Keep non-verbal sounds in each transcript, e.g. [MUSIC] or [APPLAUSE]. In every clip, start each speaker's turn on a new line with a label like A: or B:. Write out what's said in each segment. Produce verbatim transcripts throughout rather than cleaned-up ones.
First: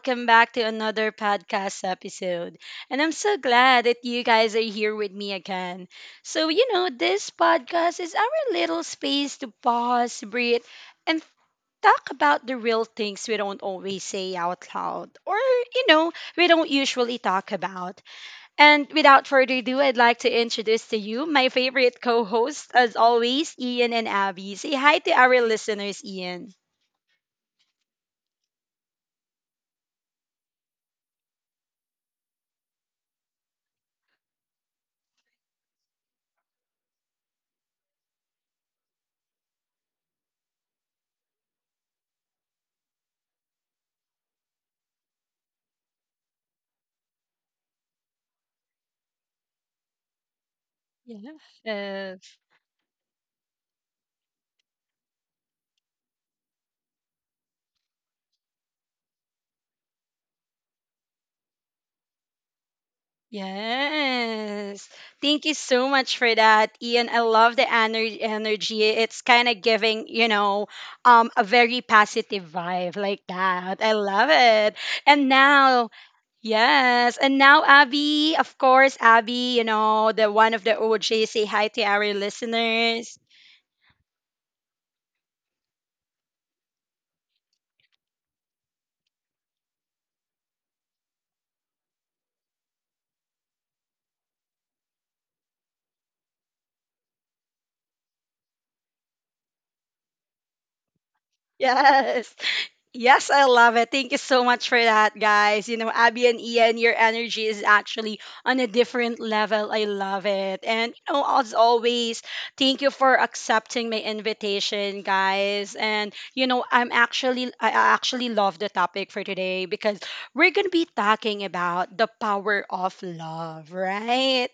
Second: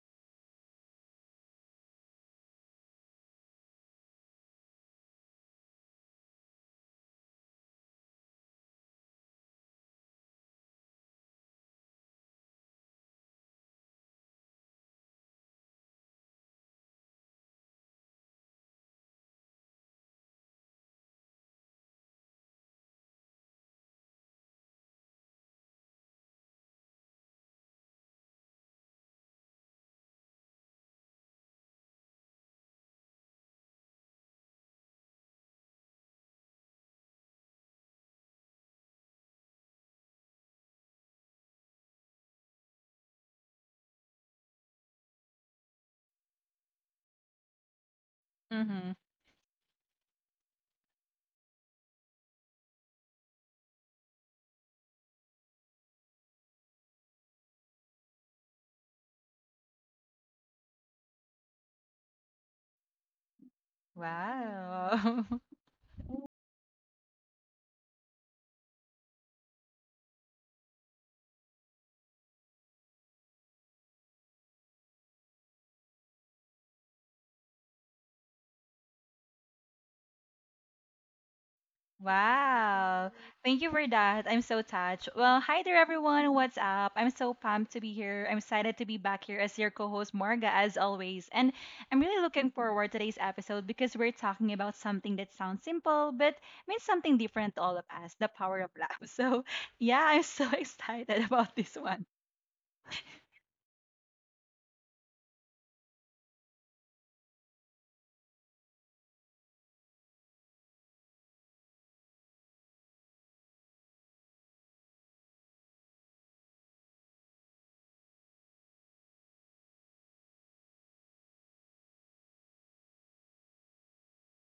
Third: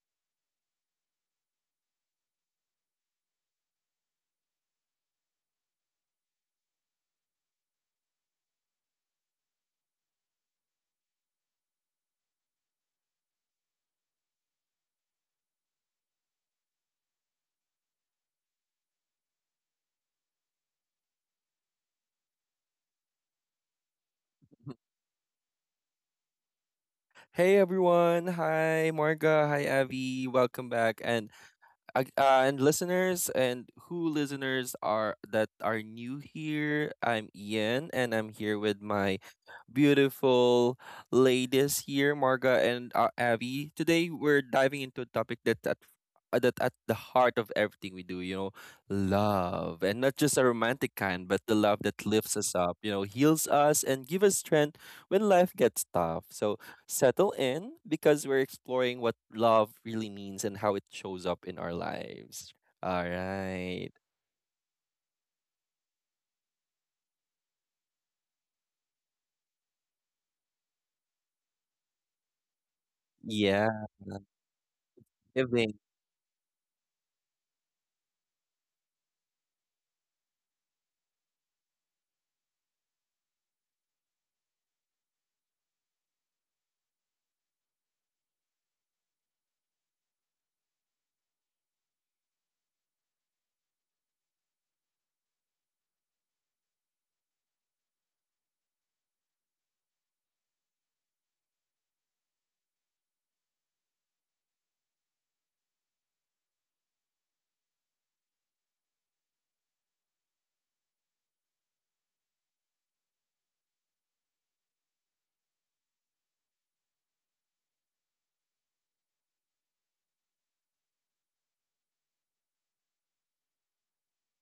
A: welcome back to another podcast episode. And I'm so glad that you guys are here with me again. So, you know, this podcast is our little space to pause, breathe, and talk about the real things we don't always say out loud or, you know, we don't usually talk about. And without further ado, I'd like to introduce to you my favorite co host, as always, Ian and Abby. Say hi to our listeners, Ian.
B: Hey everyone. Hi Marga. Hi Avi. Welcome back. And uh, uh, and listeners and who listeners are that are new here. I'm Ian and I'm here with my beautiful ladies here, Marga and uh, Avi. Today we're diving into a topic that at uh, that at the heart of everything we do, you know,
C: Mm-hmm.
B: love, and not just a romantic kind, but the love that
A: Yes.
B: lifts us up, you know, heals us and gives us strength when life gets tough. So settle in because we're exploring what love really means and how it shows up in our lives. All right.
A: Yes.
C: Wow.
A: Thank you
C: [LAUGHS]
A: so much for that, Ian. I love the ener- energy. It's kind of giving, you know, um, a very positive vibe like that. I
B: Yeah.
A: love it. And
B: Giving.
A: now, yes. And now, Abby, of course, Abby, you know, the one of the O J, say hi to our listeners.
C: Wow. Thank you for that. I'm so touched. Well, hi there, everyone. What's up? I'm so pumped to be here. I'm excited to be back here as your co host, Marga, as always. And I'm really looking forward to today's episode because we're talking about something that sounds simple, but means something different to all of us: the power of love. [LAUGHS] So, yeah, I'm so [LAUGHS] excited about this one.
A: Yes. Yes, I love it. Thank you so much for that, guys. You know, Abby and Ian, your energy is actually on a different level. I love it. And, you know, as always, thank you for accepting my invitation, guys. And, you know, I'm actually, I I actually love the topic for today because we're going to be talking about the power of love, right?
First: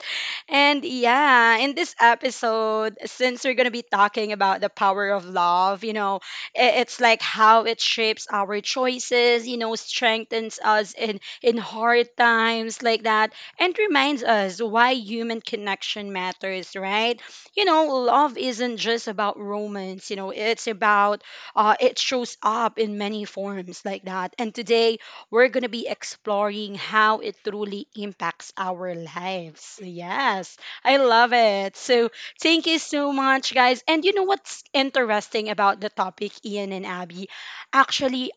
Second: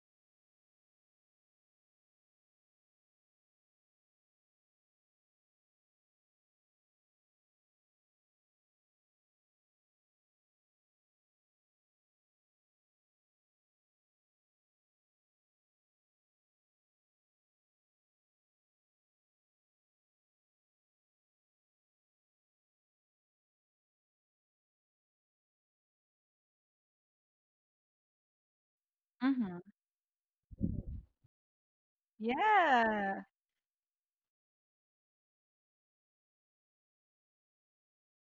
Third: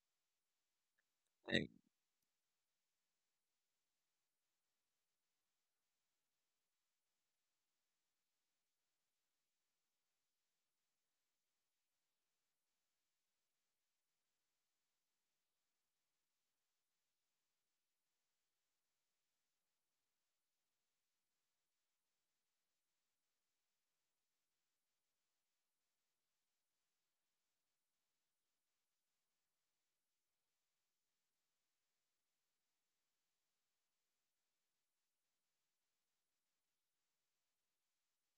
A: And yeah, in this episode, since we're going to be talking about the power of love, you know, I- it's like how it shapes our choices, you know, strengthens us in in hard times like that, and reminds us why human connection matters, right? You know, love isn't just about romance. You know, it's about uh, it shows up in many forms like that. And today we're gonna be exploring how it truly impacts our
C: Mm-hmm.
A: lives. Yes, I love it. So thank you so
C: Yeah.
A: much, guys. And you know what's interesting about the topic, Ian and Abby? Actually,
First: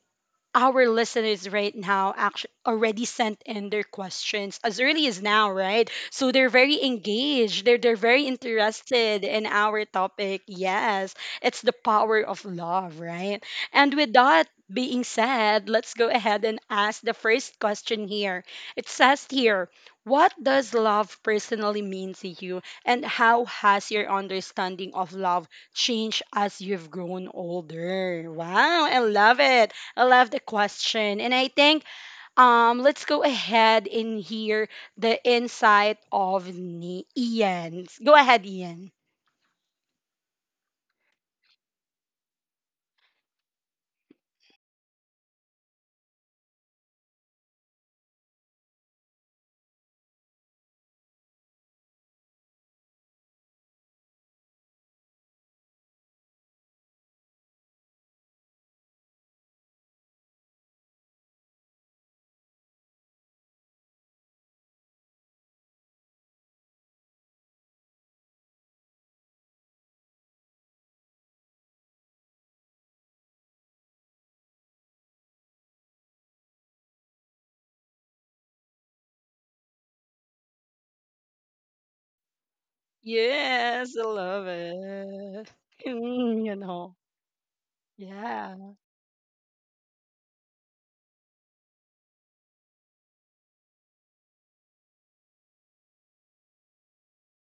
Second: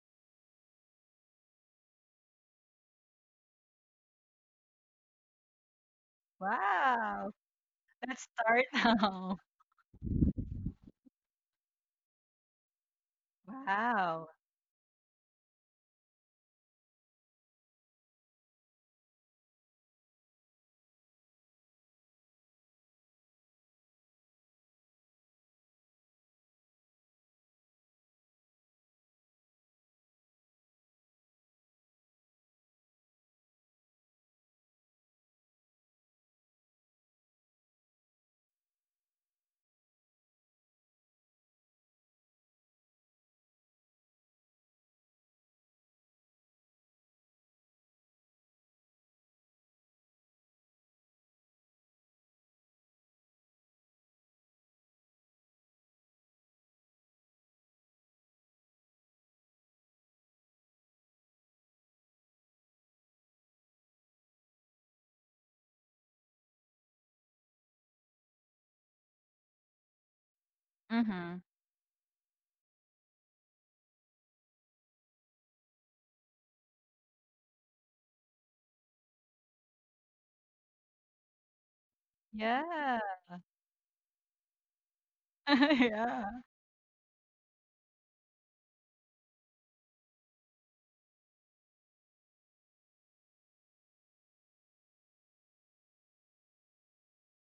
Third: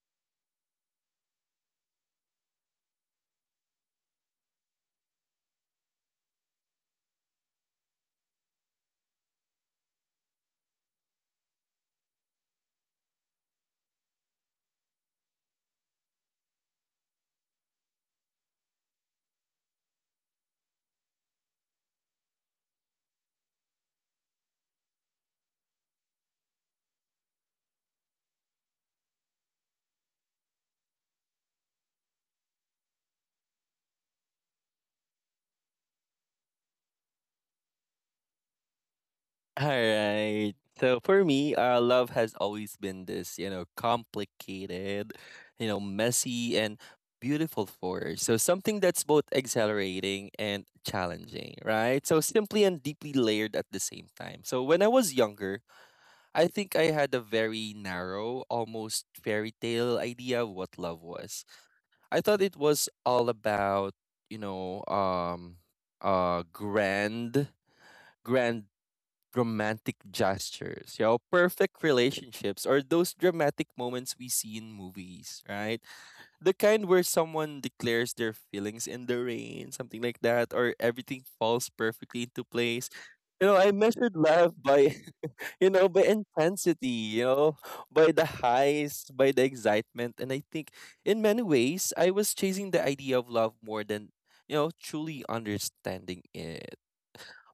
A: our listeners right now actually already sent in their questions as early as now, right? So they're very
C: Wow.
A: engaged. They're they're
C: Let's
A: very
C: start
A: interested
C: now.
A: in
C: [LAUGHS]
A: our topic. Yes, it's the power of love, right? And with
C: Wow.
A: that being said, let's go ahead and ask the first question here. It says here, what does love personally mean to you and how has your understanding of love changed as you've grown older? Wow, I love it. I love the question. And I think um let's go ahead and hear the insight of Ni- Ian. Go ahead, Ian.
B: All right. So for me, uh, love has always been this, you know, complicated, you know, messy and beautiful force. So something that's both exhilarating and challenging, right? So simply and deeply layered at the same time. So when I was younger, I think I had a very narrow, almost fairy tale idea of what love was. I thought it was all about, you know, um, uh, grand, grand dramatic gestures, you know,
C: Mm-hmm.
B: perfect relationships, or those dramatic moments we see in movies, right? The kind where someone declares their feelings in the rain, something like that, or everything falls perfectly into place.
C: Yeah.
B: You know, I
A: Yes, I
B: measured
A: love
B: love by,
A: it.
B: [LAUGHS] you
C: [LAUGHS]
A: [LAUGHS]
B: know, by
C: Yeah.
A: you know.
B: intensity, you know, by the
A: Yeah.
B: highs, by the excitement. And I think in many ways, I was chasing the idea of love more than, you know, truly understanding it.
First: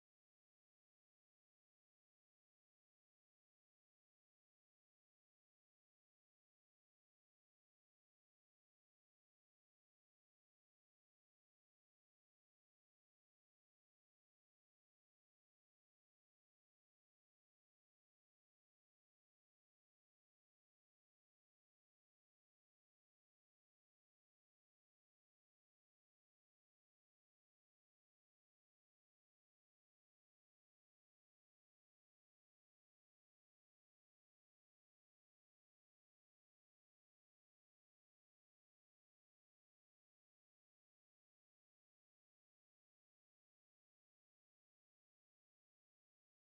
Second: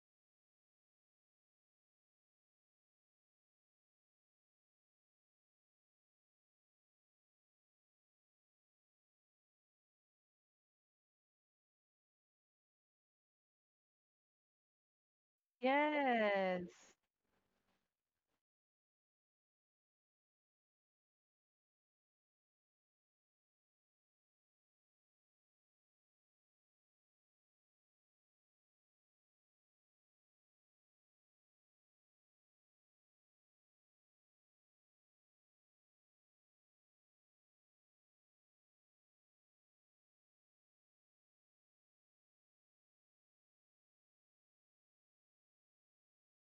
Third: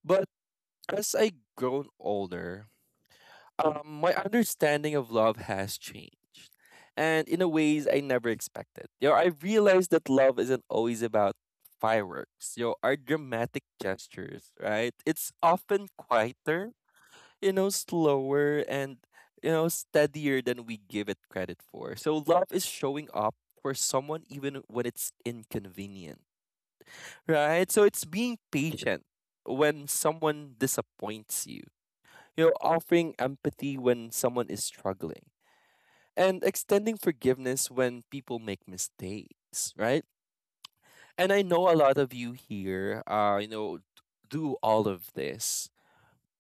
B: But as I grown older, um, my understanding of love has changed, and in a ways I never expected. You know, I realized that love isn't always about fireworks. You know, our dramatic gestures, right? It's often quieter,
C: Yes.
B: you know, slower, and you know, steadier than we give it credit for. So love is showing up for someone even when it's inconvenient, right? So it's being patient when someone disappoints you, you know, offering empathy when someone is struggling, and extending forgiveness when people make mistakes, right? And I know a lot of you here, uh, you know, do all of this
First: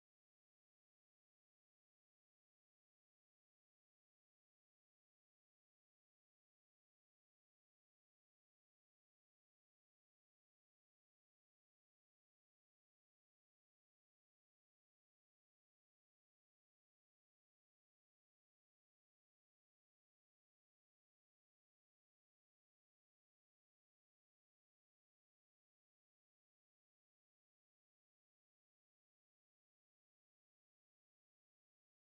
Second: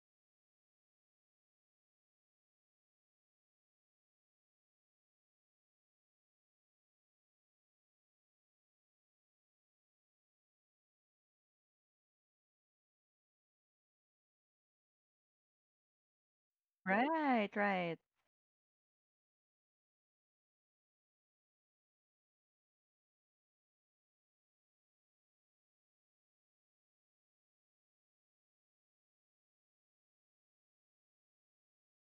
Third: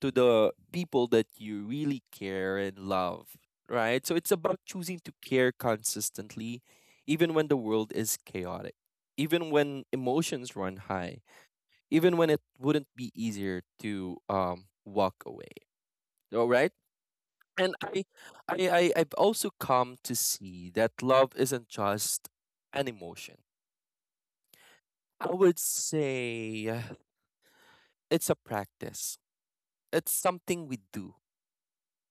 B: to the people that you really care and love, right? So it's about choosing to care consistently, even when the world is chaotic, even when emotions run high, even when it wouldn't be easier to um, walk away. All right.
C: Right,
B: And
C: right.
B: I, I, I, I've also come to see that love isn't just an emotion. I would say uh, it's a practice. It's something we do,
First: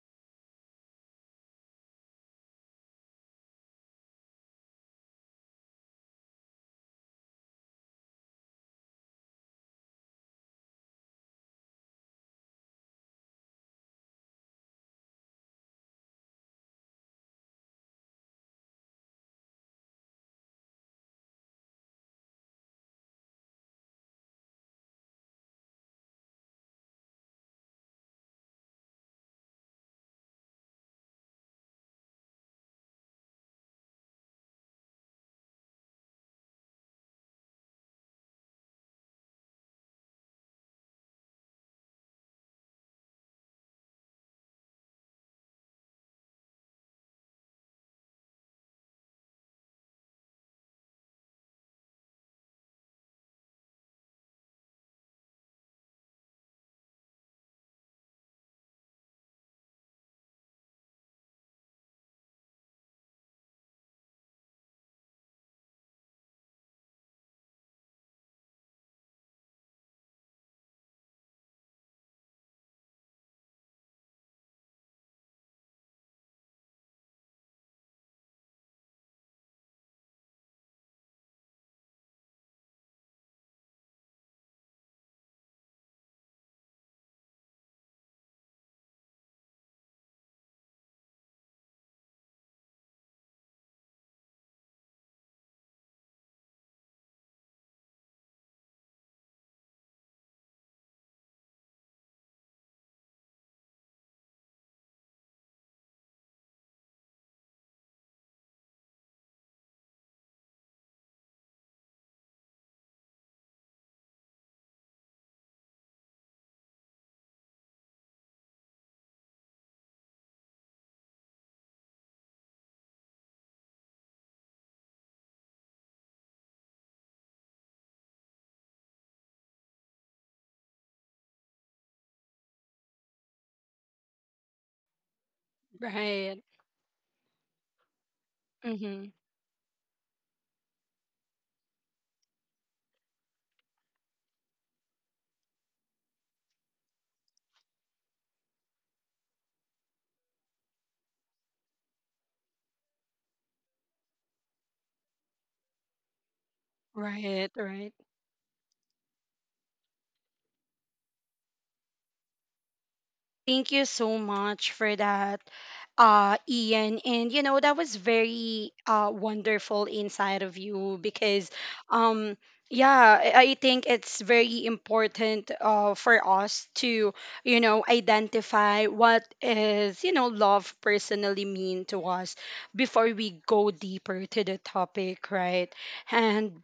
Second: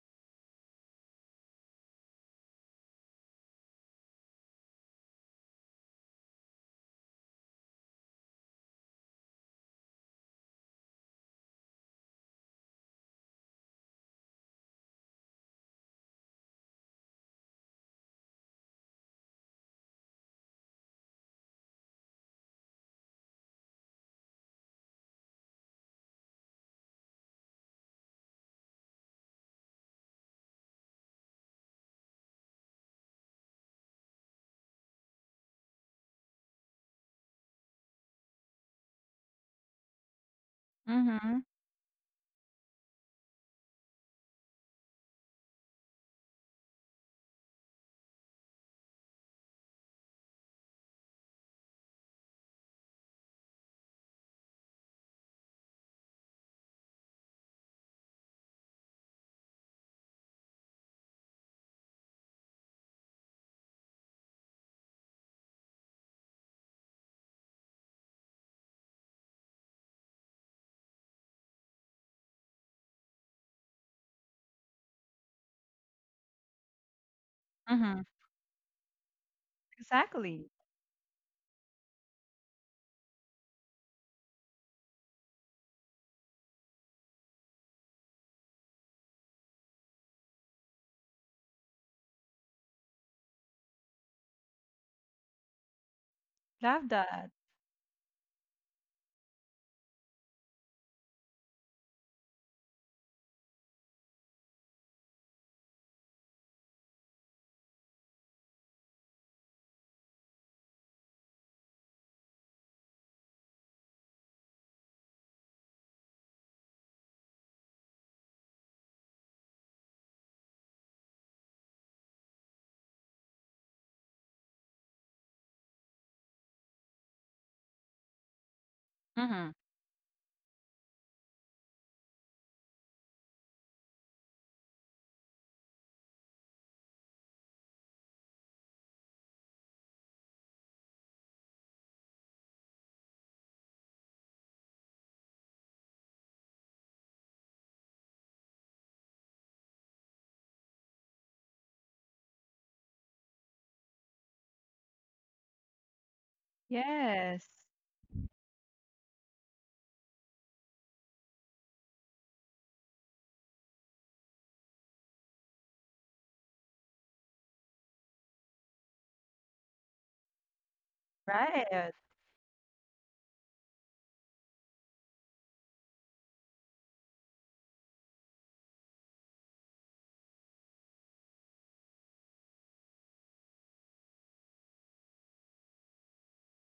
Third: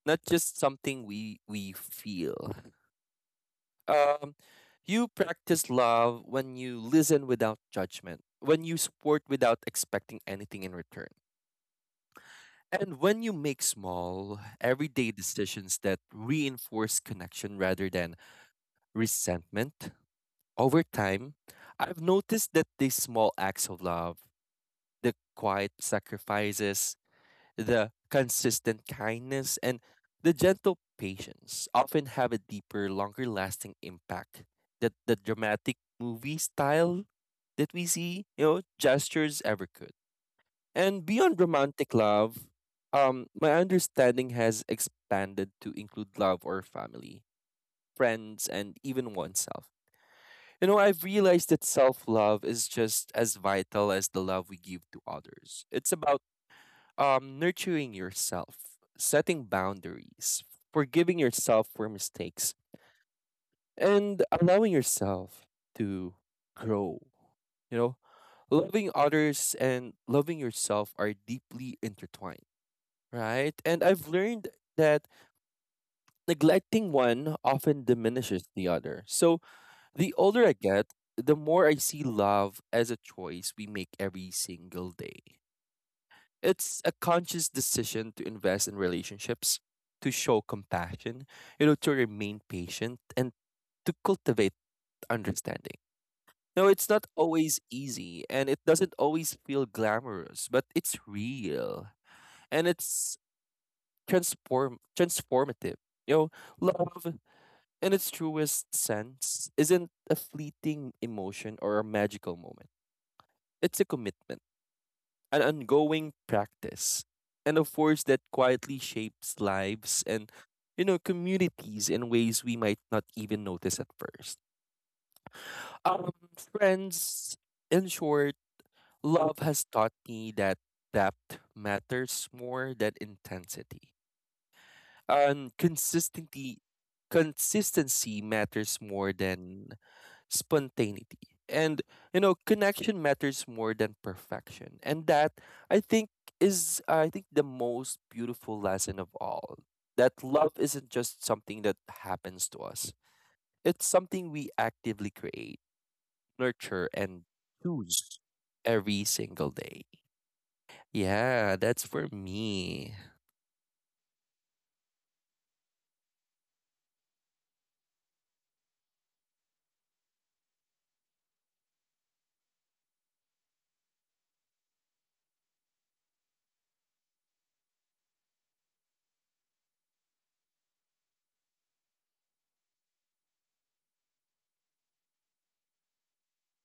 B: not just something we we feel. Um, you practice love when you listen without judgment, when you support without expecting anything in return, and when you make small, everyday decisions that reinforce connection rather than resentment. Over time, I've noticed that these small acts of love, the quiet sacrifices, the consistent kindness, and the gentle patience often have a deeper, longer lasting impact that the dramatic movie style that we see, you know, gestures ever could. And beyond
C: Mhm,
B: romantic love, um, my understanding has expanded to include love or family, friends, and even oneself. You know, I've realized that self-love is just as vital as the love we give to others. It's about um nurturing yourself, setting boundaries, forgiving yourself for mistakes, and allowing yourself to grow. You know, loving others and loving yourself are deeply intertwined, right? And I've learned that neglecting one often
C: mhm.
B: diminishes the other. So the older
C: Exactly.
B: I get, the more I see love as a choice we make every single day. It's a conscious decision to invest in relationships, to show compassion, you know, to remain patient and to cultivate understanding. No,
C: Love
B: it's not
C: that.
B: always easy and it doesn't always feel glamorous, but it's real and it's transform transformative. You know, love in its truest sense isn't a fleeting emotion or a magical moment. It's a commitment, an ongoing practice, and a force that quietly shapes lives and you know communities in ways we might not even notice at first. Um, friends, in short, love
C: Mhm.
B: has taught me that depth matters more than intensity, and
A: Right.
B: consistency consistency matters
A: Mm-hmm.
B: more than spontaneity. And you know, connection matters more than perfection. And that I think is I think the most beautiful lesson of all. That love isn't just something that happens to us. It's something we actively create, nurture and
C: Yes.
A: Right, right.
B: choose every single day. Yeah, that's for me.
A: Thank you so much for that, uh, Ian. And you know, that was very uh wonderful inside of you because
C: Right.
A: um yeah, I I think it's very important uh for us to, you know, identify what is, you know, love personally mean to us before we go deeper to the topic, right? And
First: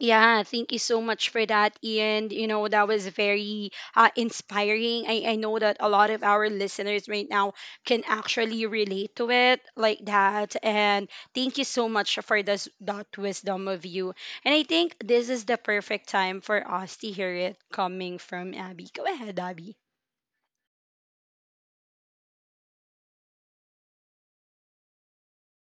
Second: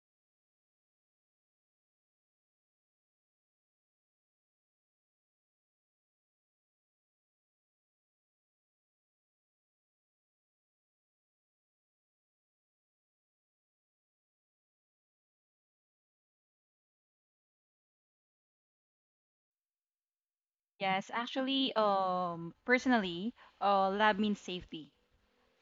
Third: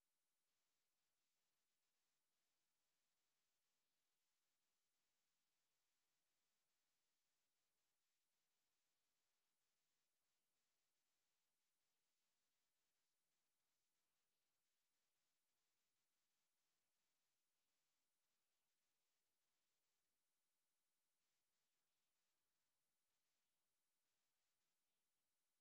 A: yeah, thank you so much for that, Ian. You know, that was very uh, inspiring. I, I know that a lot of our listeners right now can actually relate to it like that. And thank you so much for this, that wisdom of you. And I think this is the perfect time for us to hear it coming from Abby. Go ahead, Abby. [LAUGHS]
C: Yes, actually, um, personally, uh, lab means safety.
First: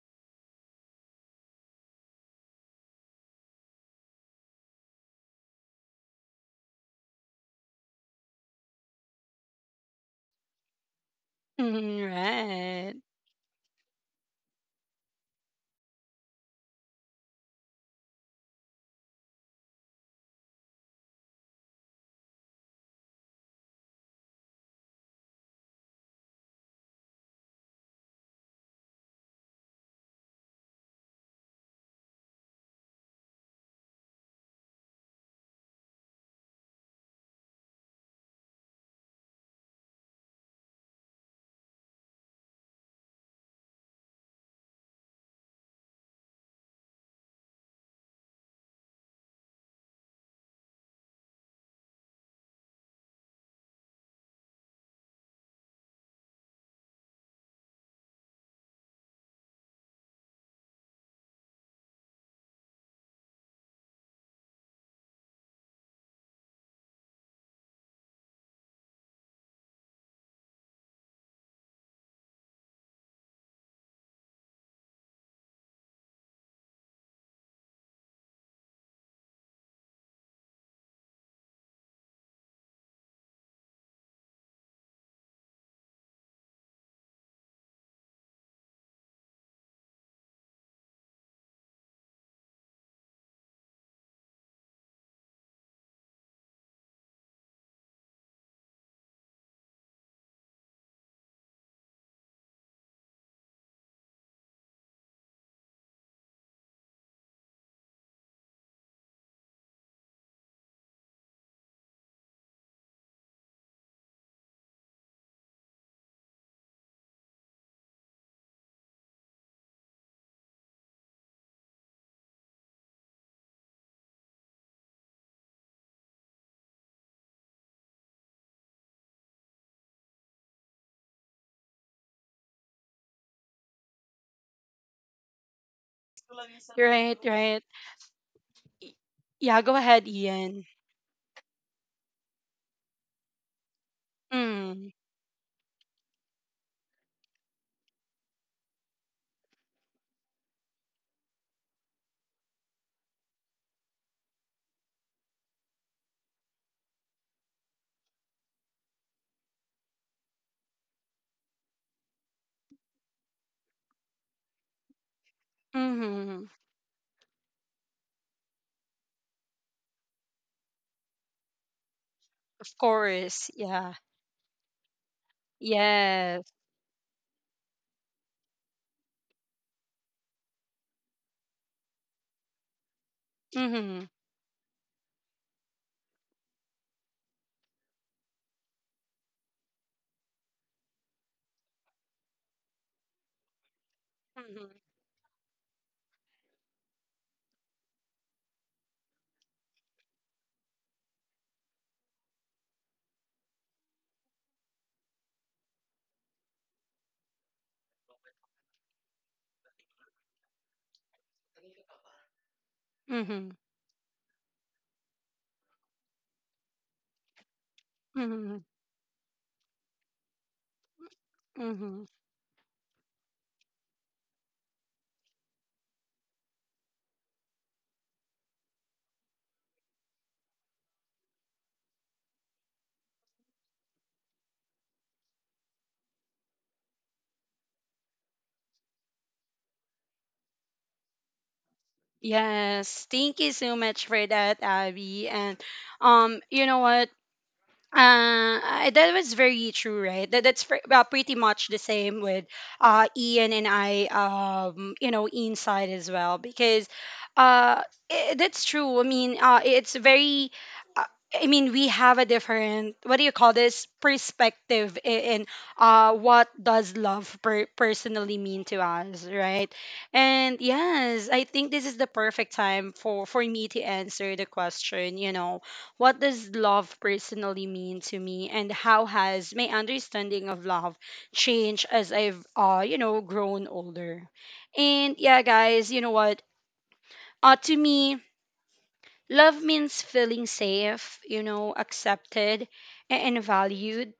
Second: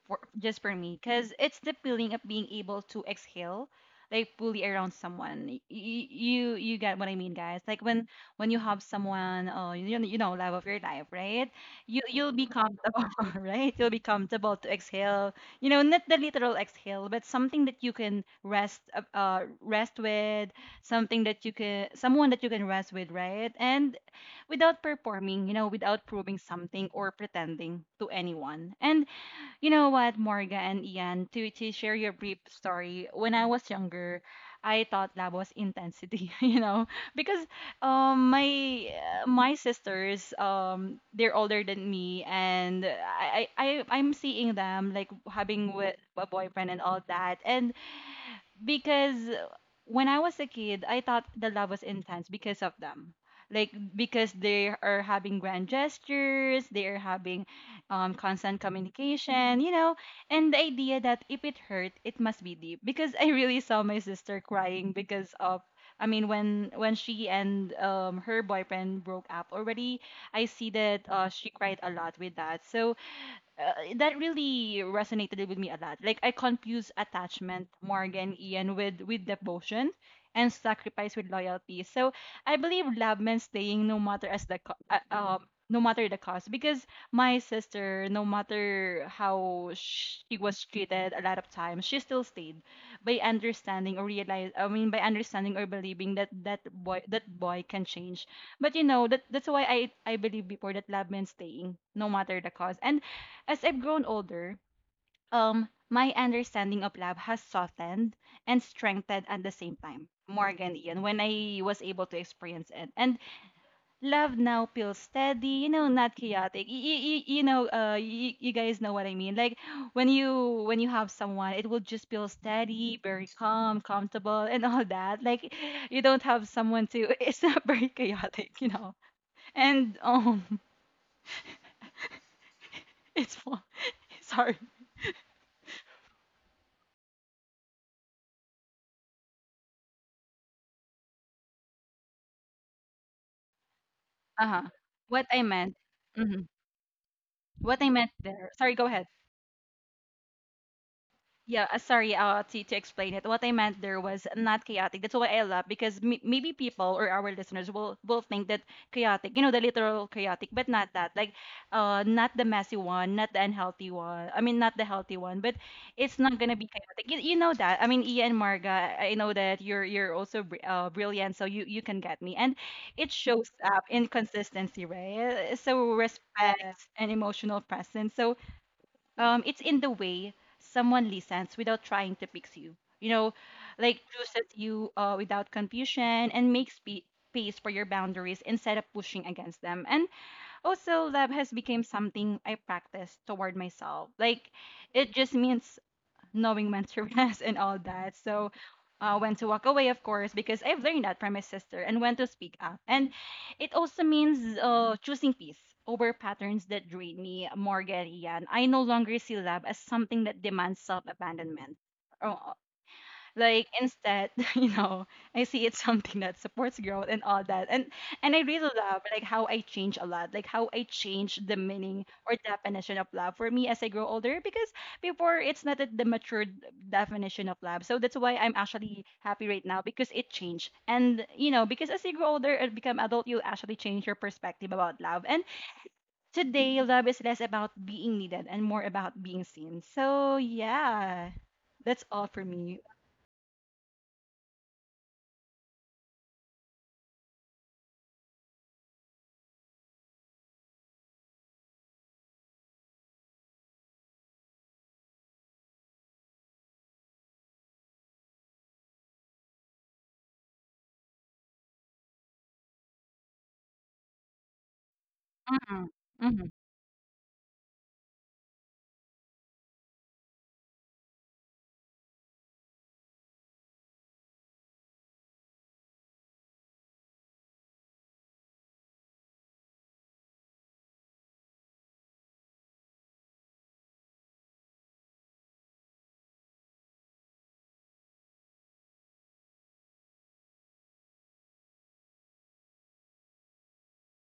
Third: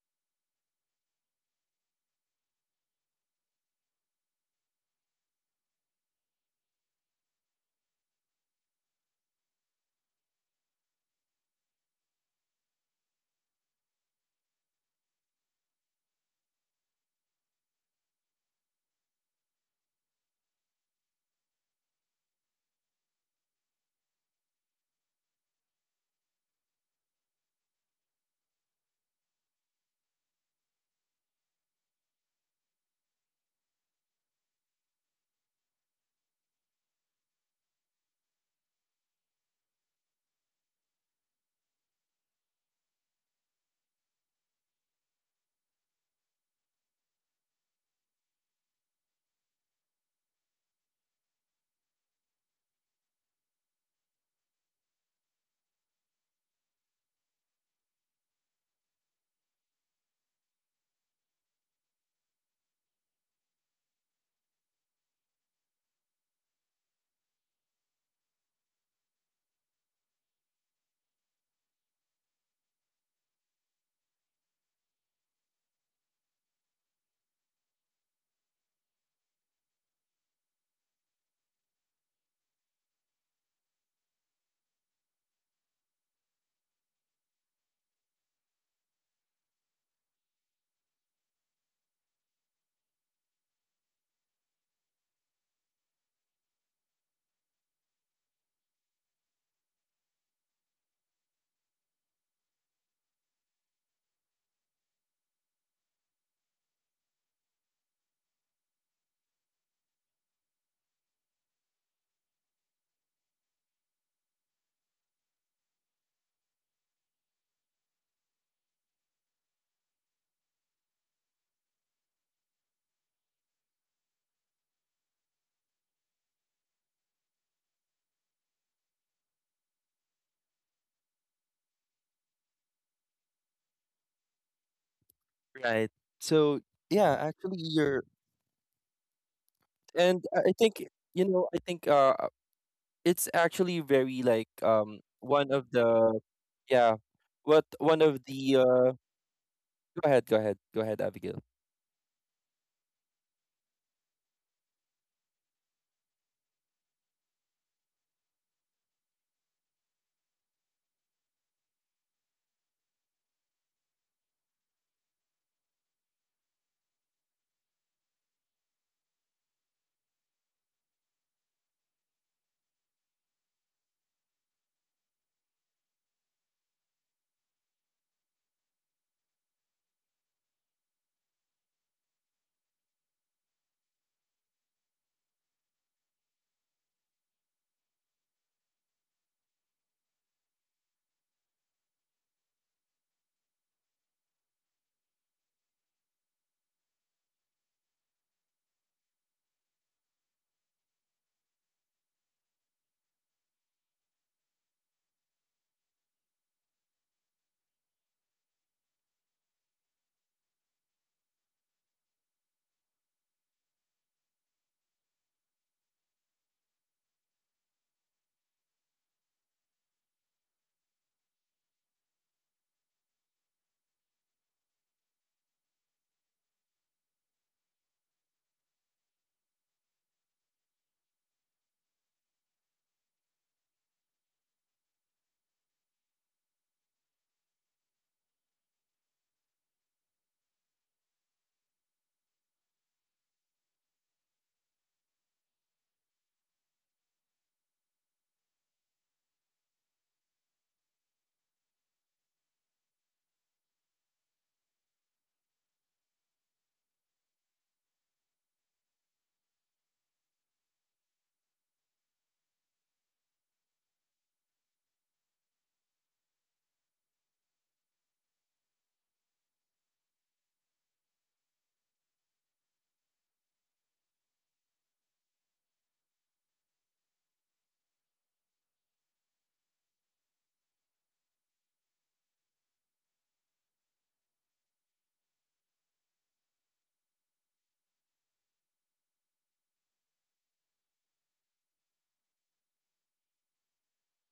C: for, Just for me, because it's the feeling of being able to exhale, like, fully around someone. Y- y- you you get what I mean, guys? Like, when when you have someone, oh, you, know- you know, love of your life, right? you
A: Mhm,
C: you'll be
A: right.
C: comfortable, [LAUGHS] right? You'll be comfortable to exhale, you know, not the literal exhale, but something that you can rest, uh uh, rest with, something that you can someone that you can rest with, right? And without performing, you know, without proving something or pretending to anyone. And you know what, Morga and Ian, to, to share your brief story, when I was younger, I thought that was intensity, [LAUGHS] you know, because um my uh, my sisters um they're older than me, and I I I- I'm seeing them, like, having with a boyfriend and all that. And because when I was a kid, I thought the love was intense because of them. Like, because they are having grand gestures, they are having, um, constant communication, you know, and the idea that if it hurt, it must be deep. Because I really saw my sister crying because of, I mean, when when she and, um, her boyfriend broke up already, I see that, uh, she cried a lot with that. So, uh, that really resonated with me a lot. Like, I confuse attachment, Morgan, Ian, with with devotion and sacrifice with loyalty. So I believe love meant staying no matter, as the co- uh, um no matter the cost, because my sister, no matter how she was treated a lot of times, she still stayed, by understanding or realize I mean, by understanding or believing that that boy that boy can change. But, you know, that that's why i i believe before that love meant staying no matter the cost. And as I've grown older, um, my understanding of love has softened and strengthened at the same time, Morgan, Ian, when I was able to experience it. And love now feels steady, you know, not chaotic. Y- y- y- you know, uh, y- you guys know what I mean. Like, when you when you have someone, it will just feel steady, very calm, comfortable, and all that. Like, you don't have someone to. [LAUGHS] It's not very chaotic, you know. And um, [LAUGHS] it's fun. [LAUGHS] Sorry.
B: Right. So, yeah,
A: Right,
B: actually
A: right.
B: you're
A: Y- Yeah, go ahead,
B: and I I
A: Ian.
B: think you know, I think uh it's actually very
C: Uh
B: like
C: huh.
B: um
A: Mm,
C: What I
B: one of
C: meant.
B: the
C: Mhm.
B: yeah what
C: What I
B: one
C: meant
B: of the
C: there, sorry, go
B: uh
C: ahead.
B: go ahead go ahead go ahead Abigail
C: Yeah, uh, sorry, uh, to, to explain it. What I meant there was not chaotic. That's why I love, because m- maybe people or our listeners will will think that chaotic, you know, the literal chaotic, but not that. Like, uh, not the messy one, not the unhealthy one. I mean, not the healthy one, but it's not gonna
A: mm-hmm.
C: be chaotic. You, you know that. I mean, Ia and Marga, I know that you're you're also br- uh, brilliant, so you you can get me. And
A: Of
C: it shows
A: course.
C: up in
A: Yeah.
C: consistency, right? So,
A: Yes.
C: respect and emotional presence. So, um, it's in the way someone listens without trying to fix you. You know, like,
A: Mm-hmm.
C: chooses you uh, without confusion, and makes spe- space for your boundaries instead of pushing against them. And also, love has become something I practice toward myself. Like, it just means knowing when to [LAUGHS] rest and all that. So, uh, when to walk away, of course, because I've learned that from my sister, and when to speak up. And it also means, uh, choosing peace over patterns that drain me, more Morgan, Ian. I no longer see love as something that demands self abandonment.
A: Mm-hmm.
C: Like, instead, [LAUGHS] you know, I see it's something that supports growth and all that. and and I really
A: Mm-hmm.
C: love, like, how I change a lot, like how I change the meaning
A: Mm-hmm.
C: or definition of love for me as I grow older, because before it's not the the matured definition of love. So that's why I'm actually happy right now because it changed. And, you know, because as you grow older and become adult, you actually change your perspective about love. And today, love is less about being needed and more about being seen. So yeah, that's all for me.
A: Yes. Thank you so much for that, Abby. And um, you know what? Uh, I- that was very true, right? That that's fr- uh, pretty much the same with uh, Ian and I, um, you know, inside as well because uh, I that's true. I mean, uh, it's very. uh, I mean, we have a different what do you call this perspective in, in
C: Mhm,
A: uh,
C: mhm,
A: what does love per- personally mean to us, right? And yes, I think this is the perfect time for for me to answer the question. You know what does love personally mean to me, and how has my understanding of love changed as I've, uh, you know, grown older? And yeah, guys, you know what? Uh, to me, love means feeling safe, you know, accepted a- and valued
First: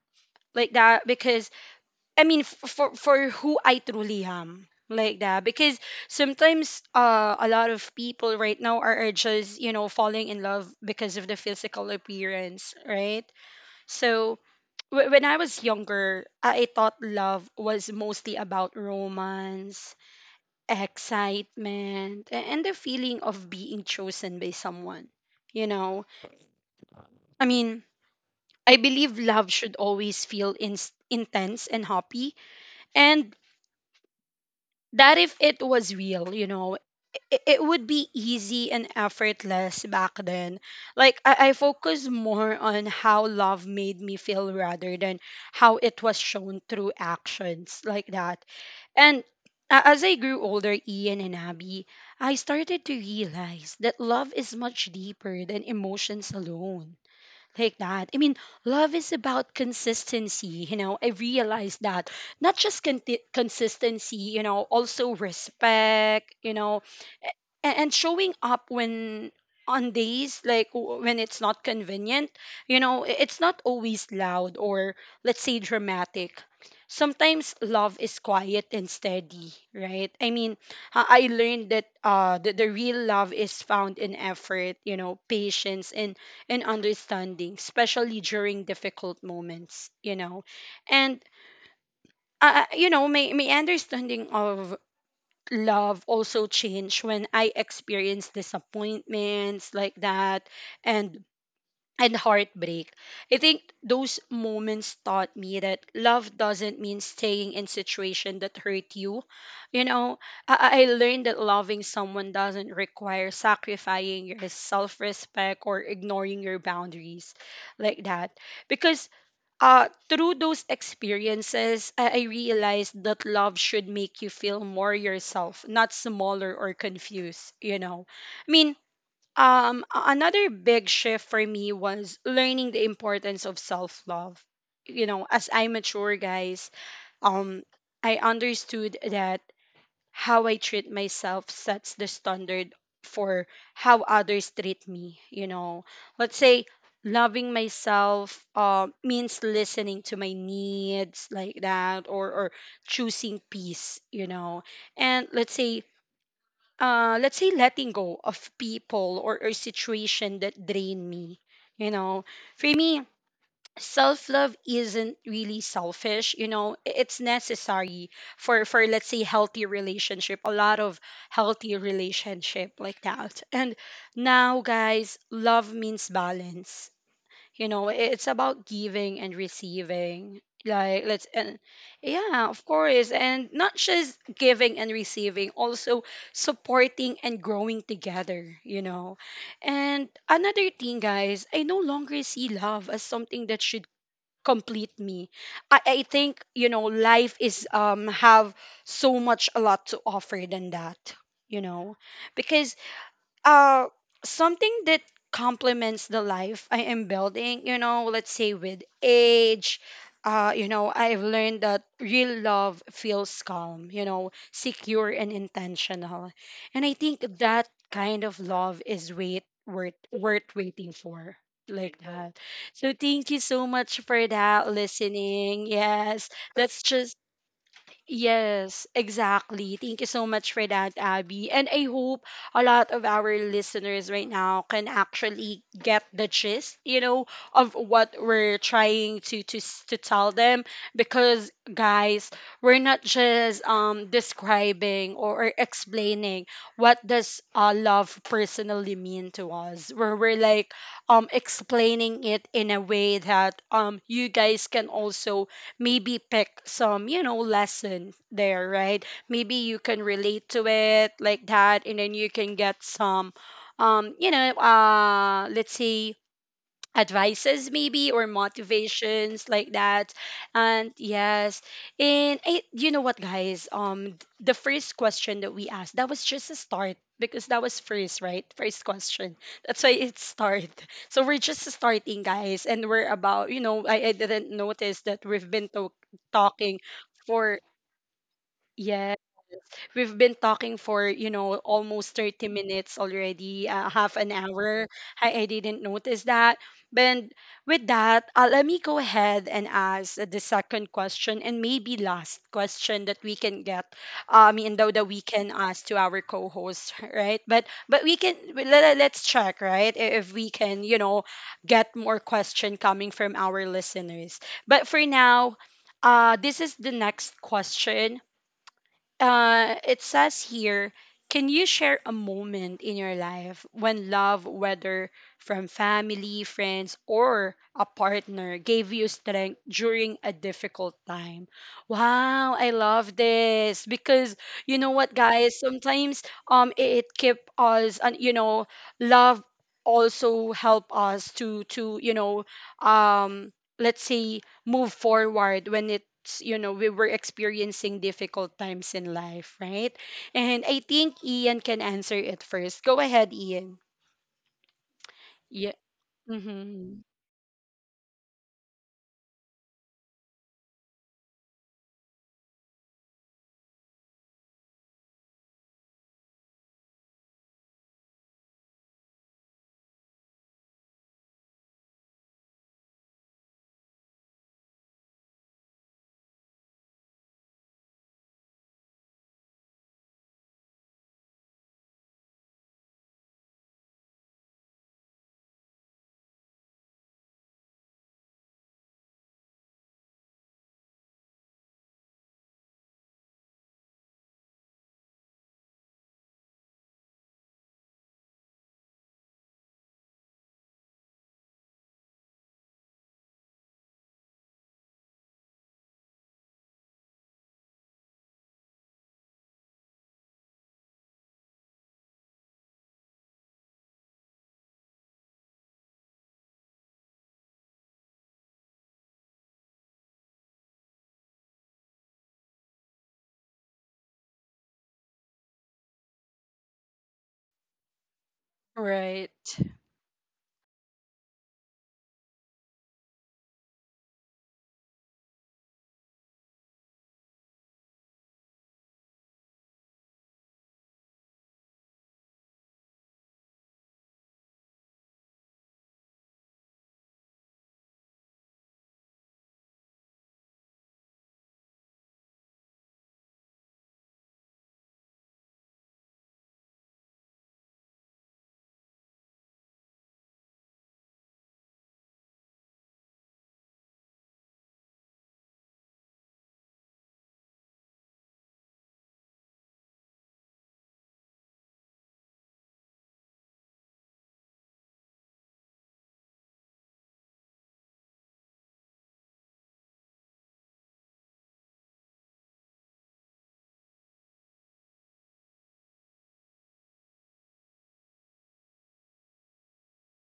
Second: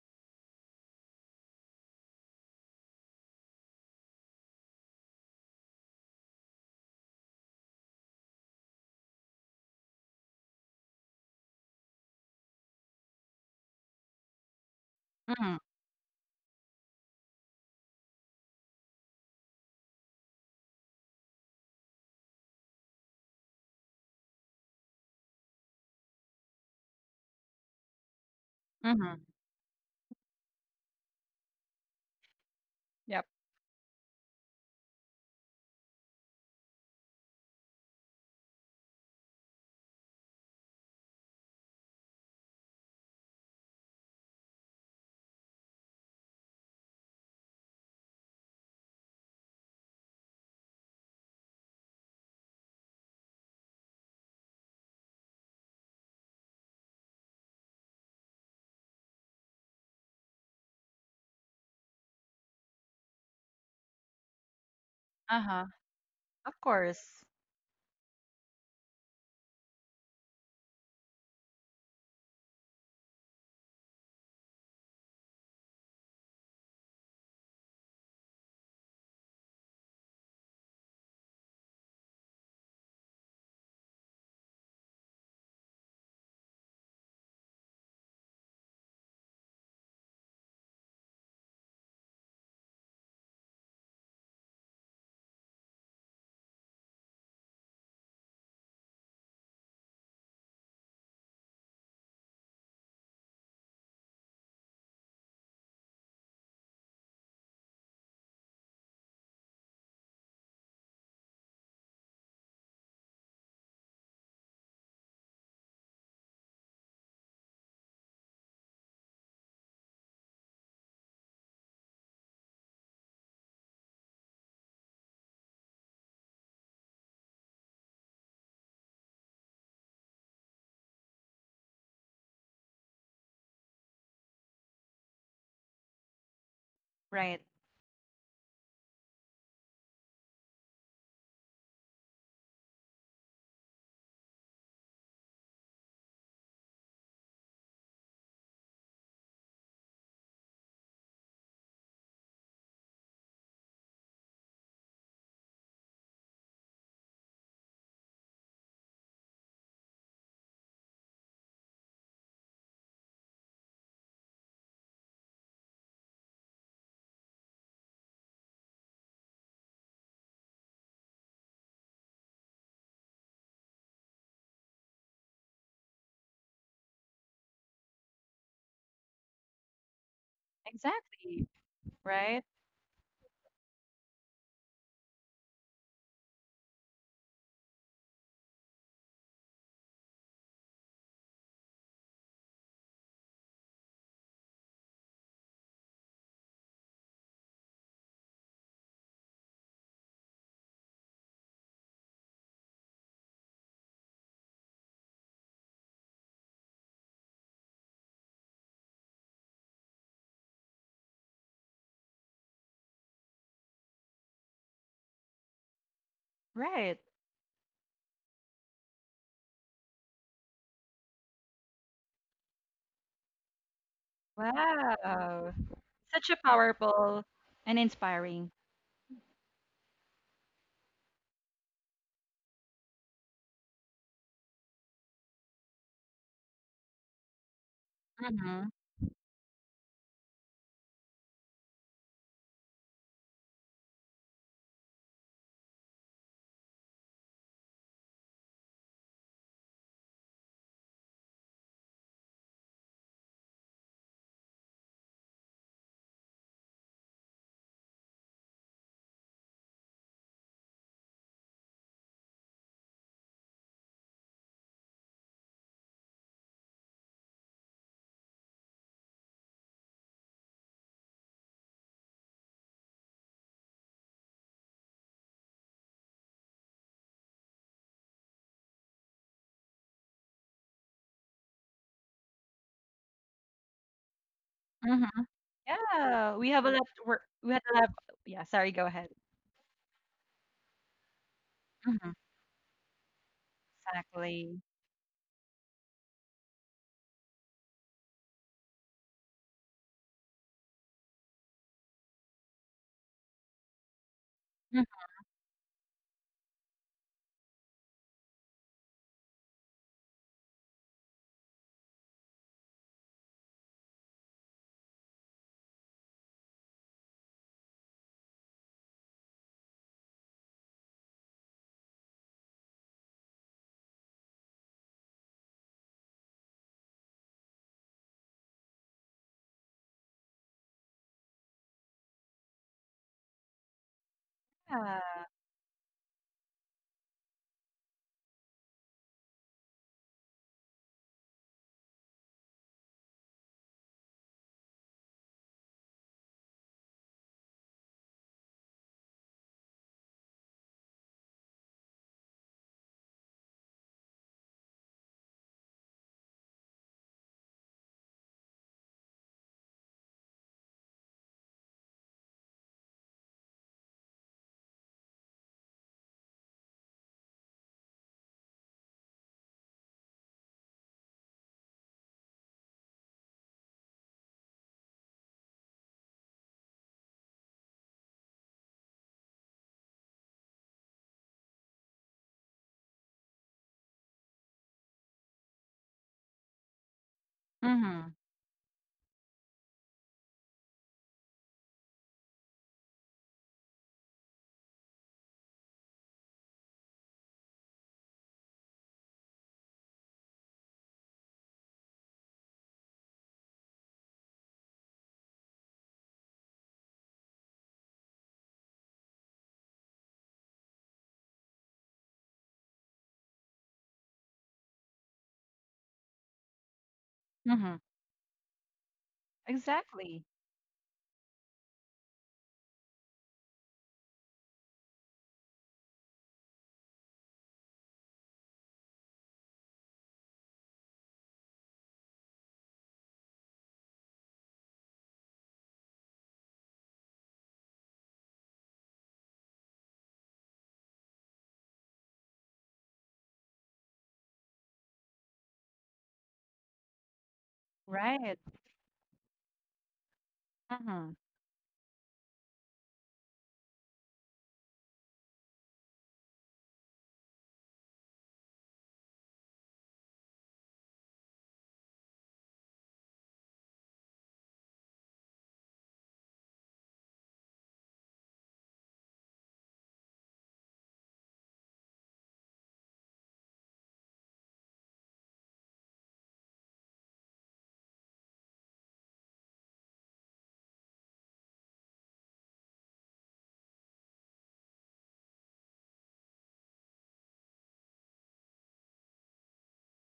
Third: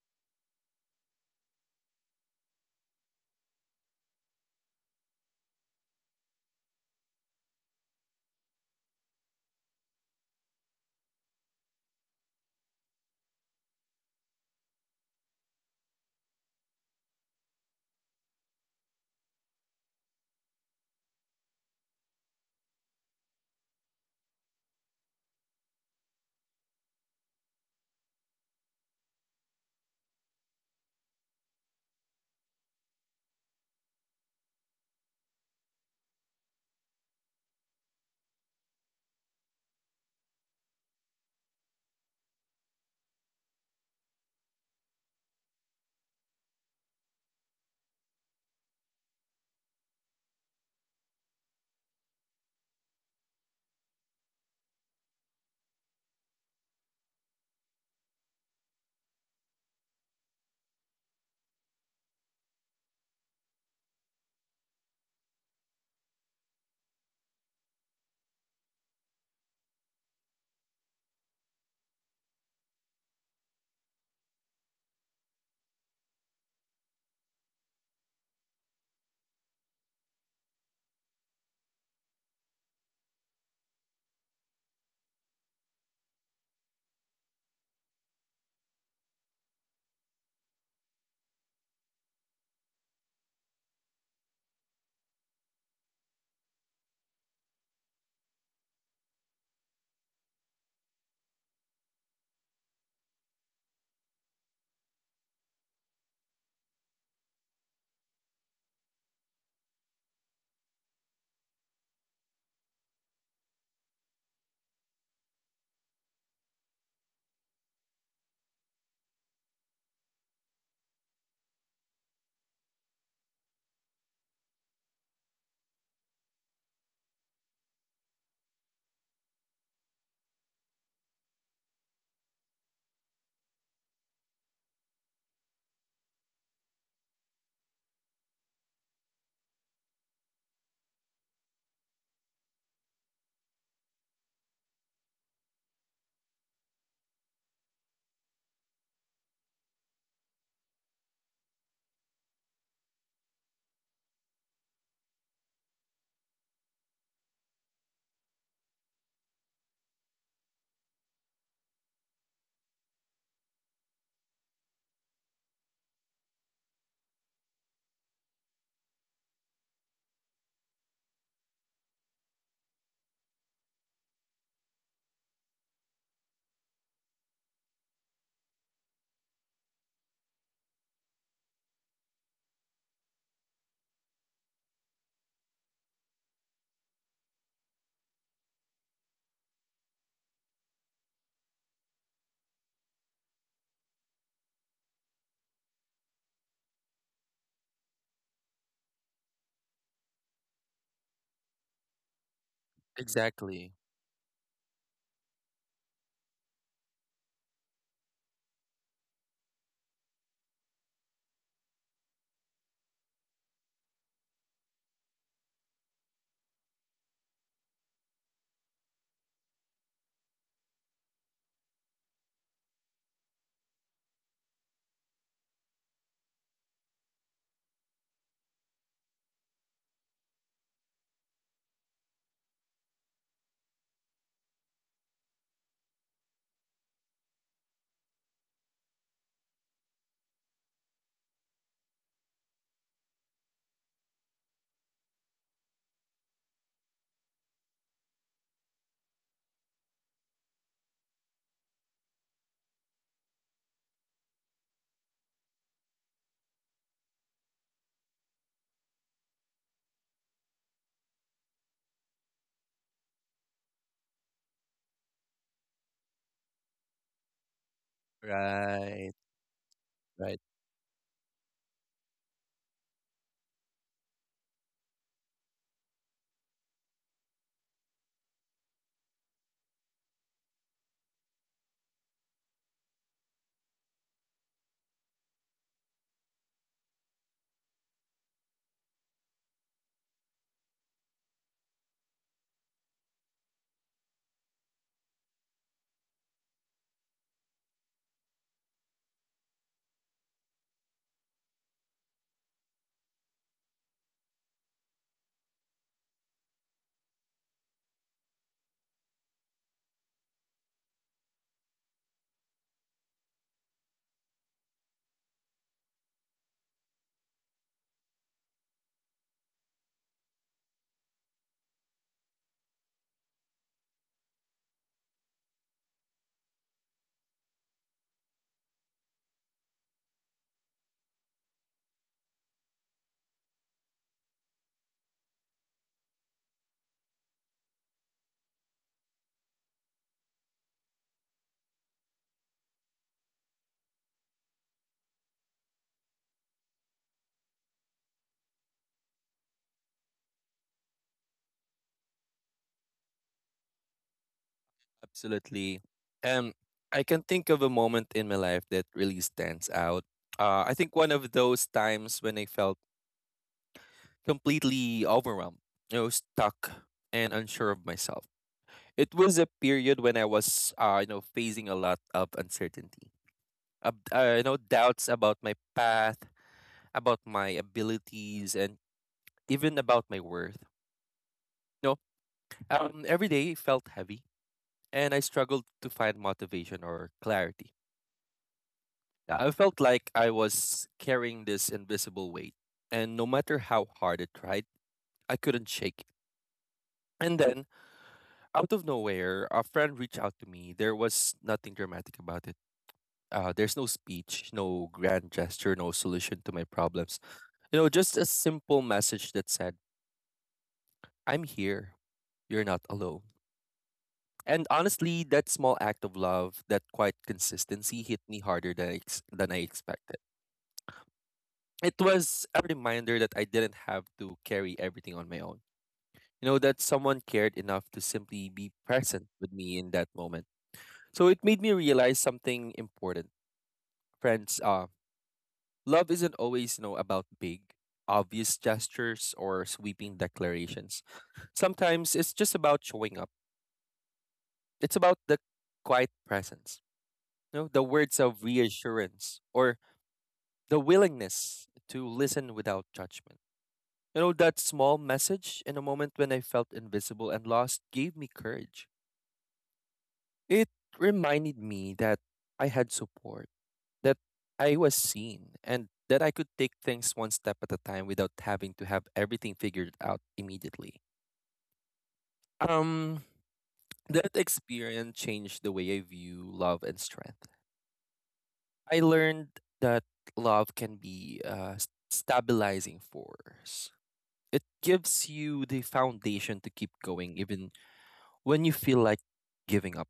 A: like that. Because I mean, f- for for who I truly am, like that. Because sometimes uh, a lot of people right now are, are just you know falling in love because of the physical appearance, right? So wh- when I
C: mhm,
A: was younger, I thought love was mostly about romance, excitement, a- and the feeling of being chosen by someone. You know, I mean, I believe
C: mhm.
A: love should always feel in- intense and happy,
C: Yep.
A: and that if it was real, you know, it, it would be easy and effortless back then. Like, I, I focused more on how love made me feel rather than how it was shown through actions like that. And a- as I grew older, Ian and Abby, I started to realize that love is much deeper than emotions alone like that. I mean, love is about consistency. You know, I realized that not just con- consistency, you know, also
C: Uh-huh,
A: respect, you
C: of
A: know,
C: course.
A: and, and showing up when on days like w- when it's not convenient. You know, i- it's not always loud or let's say dramatic. Sometimes love is quiet and steady, right? I mean, i I learned that uh the, the real love is found in effort, you know, patience and and understanding, especially during difficult moments, you know. And uh, you know, my, my understanding of love also changed when I experienced disappointments like that and and heartbreak. I think those moments taught me that love doesn't mean staying in situation that hurt you. You know, I, I learned that loving someone doesn't require sacrificing your self-respect or ignoring your boundaries like that. Because uh, through those experiences, I, I realized that love should make you feel more yourself, not smaller or confused, you know. I mean, um, a- another big shift for me was learning the importance of self love. You know, as I mature, guys,
C: Right.
A: um, I understood that how I treat myself sets the standard for how others treat me, you know. Let's say loving myself uh, means listening to my needs like that or or choosing peace, you know. And let's say uh let's say letting go of people or, or situation that drain me, you know. For me, self love isn't really selfish, you know, i- it's necessary for for let's say healthy relationship, a lot of healthy relationship like that. And now, guys, love means balance. You know, i- it's about giving and receiving like let's
C: Exactly.
A: and
C: Right.
A: yeah, of course, and not just giving and receiving also supporting and growing together, you know. And another thing, guys, I no longer see love as something that should complete me. I, I think, you know, life is um have so much a lot to offer than that, you know. Because
B: exactly
A: uh something that complements the life I am building, you know, let's say with age, uh, you know, I've learned that real love feels calm, you know, secure and intentional. And I
C: Right.
A: think that kind of love is wait worth worth waiting for. Like that. So thank you so much for that
C: Wow.
A: listening. Yes.
C: Such a
A: That's just
C: powerful and inspiring.
A: yes, exactly. Thank you so much for that, Abby. And I hope a lot of our listeners right now can actually get the gist, you know, of what we're
C: Mm-hmm.
A: trying to to s- to tell them because guys, we're not just um describing or, or explaining what does uh, love personally mean to us. Where we're like um explaining it in a way that um you guys can also maybe pick some, you know, lesson there, right? Maybe you can relate to it like that, and then you can get some, um, you know, uh, let's say advices maybe or
B: right
A: motivations like that.
B: right
A: And yes, and I, you know what, guys, um th- the first question that we asked that was just a start because that was first, right? First question, that's why it's start. [LAUGHS] So we're just starting, guys, and we're about, you know, i, I didn't notice that
C: Mm-hmm.
A: we've been to-
C: Yeah. We have
A: talking
C: a lot to work.
A: for
C: We had a lot. Yeah. Sorry. Go
A: yeah.
C: ahead.
A: We've been talking for, you know, almost
C: Mm-hmm.
A: thirty minutes already, uh, half an
C: Exactly.
A: hour. I, I didn't notice that. But with that, uh, let me go ahead and ask the second question and maybe last question that we can get. Uh, I mean, though
C: Yeah.
A: that we can ask to our co-host, [LAUGHS] right? But but we can let, let's check, right? i- If we can, you know, get more question coming from our listeners. But for now, uh, this is the next question. Uh, it says here, can you share a moment in your life when love, whether from family, friends, or a partner, gave you strength during a difficult time? Wow, I love this because you know what, guys? Sometimes um, it, it keep us, and you know, love also help us to to you know um let's say move forward when it's you know we were experiencing difficult times in life, right? And I think Ian can answer it first. Go ahead, Ian. Yeah.
B: absolutely. um
A: Mm-hmm.
B: I can think of a moment in my life that really stands out. uh I think one of those times when I felt completely overwhelmed, you know, stuck and unsure of myself. It was a period when I was, uh you know, facing a lot of uncertainty, uh, uh, you know, doubts about my path, about my abilities and even about my worth. No, um, every day felt heavy, and I struggled to find motivation or clarity.
C: Mm-hmm.
B: Yeah, I felt like I was carrying this invisible weight, and no matter how hard I tried, I couldn't shake it. And then, out of nowhere, a friend reached out to me. There was nothing dramatic about it. Uh, there's no speech, no grand gesture, no solution to my problems. You know, just a simple message that said, I'm here. You're not alone. And honestly, that small act of love, that quiet
C: Mm-hmm.
B: consistency hit me harder than I, ex- than I expected.
C: Exactly.
B: It was a reminder that I didn't have to carry everything on my own. You know, that someone cared enough to simply be
A: Right.
B: present with me in that moment. So it made me realize something important. Friends, uh, love isn't always, you know, about big, obvious gestures or sweeping declarations. Sometimes it's just about showing up. It's about the quiet presence. No, the words
C: Right.
B: of reassurance or the
C: Mm-hmm.
B: willingness to listen without judgment. You know, that small message in a moment when I felt invisible and lost gave me courage. It reminded me that I had support, that I was seen, and that I could take things one step at a time without having to have everything figured out immediately. Um, that experience changed the way I view love and strength. I learned that love can be a s- stabilizing force. It gives you the foundation to keep going even when you feel like giving up.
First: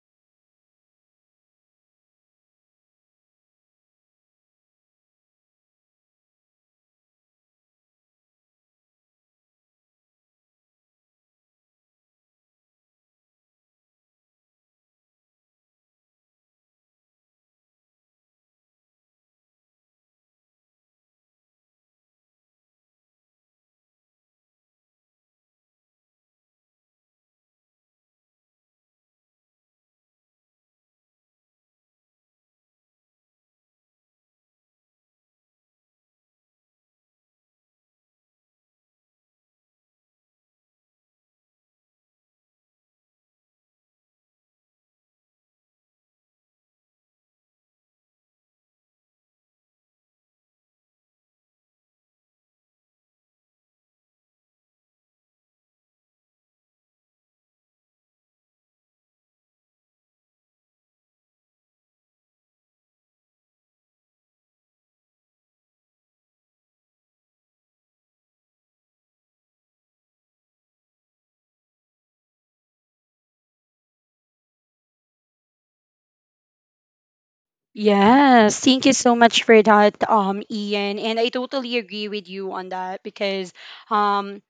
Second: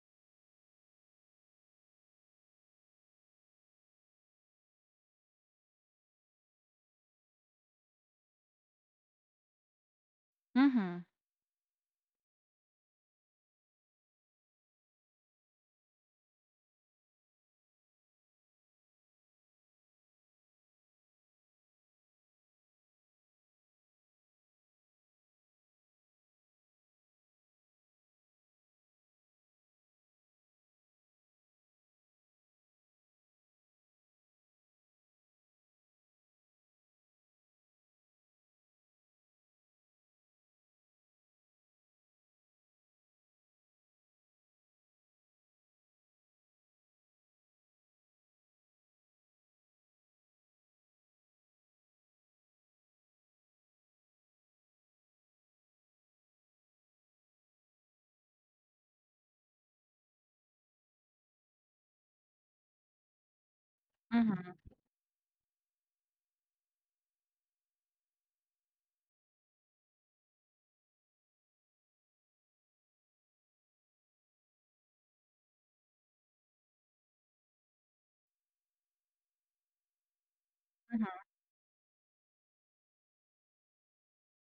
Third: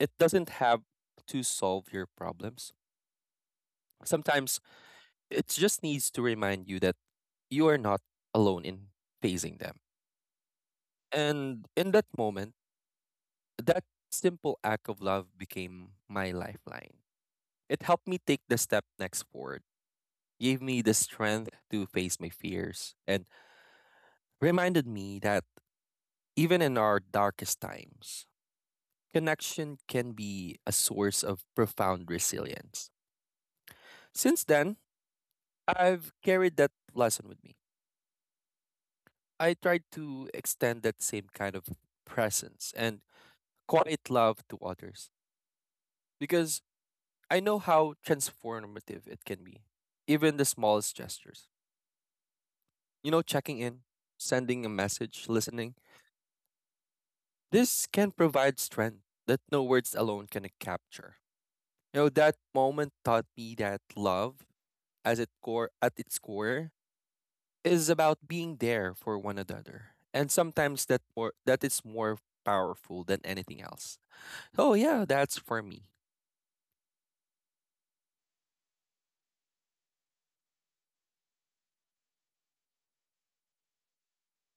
B: It doesn't have to solve your problems. Sometimes it just needs to remind you that you are not alone in facing them.
C: Mm-hmm.
B: And in that moment, that simple act of love became my lifeline. It helped me take the step next forward, gave me the strength to face my fears, and reminded me that even in our darkest times, connection can be a source of profound resilience. Since then, I've carried that lesson with me. I try to extend that same kind of presence and quiet love to others because I know how transformative it can be, even the smallest gestures. You know, checking in, sending a message, listening, this can provide strength that no words alone can capture. You know, that moment taught me that love,
C: Mm-hmm.
B: as it core at its core, is about being there for one another. And sometimes that more that is more powerful than anything else. Oh yeah, that's for me.
A: Yes, thank you so much for that, um, Ian. And I totally agree with you on that because, um,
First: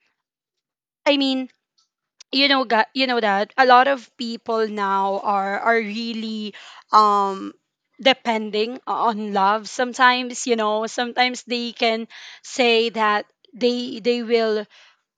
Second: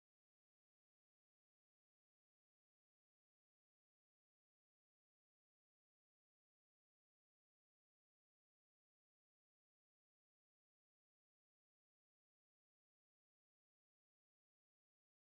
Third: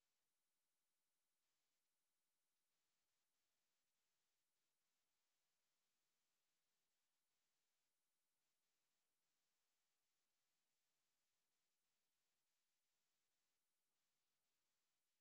A: I mean, you know gu- you know that a lot of people now are are really um depending on love sometimes. You know, sometimes they can say that they they will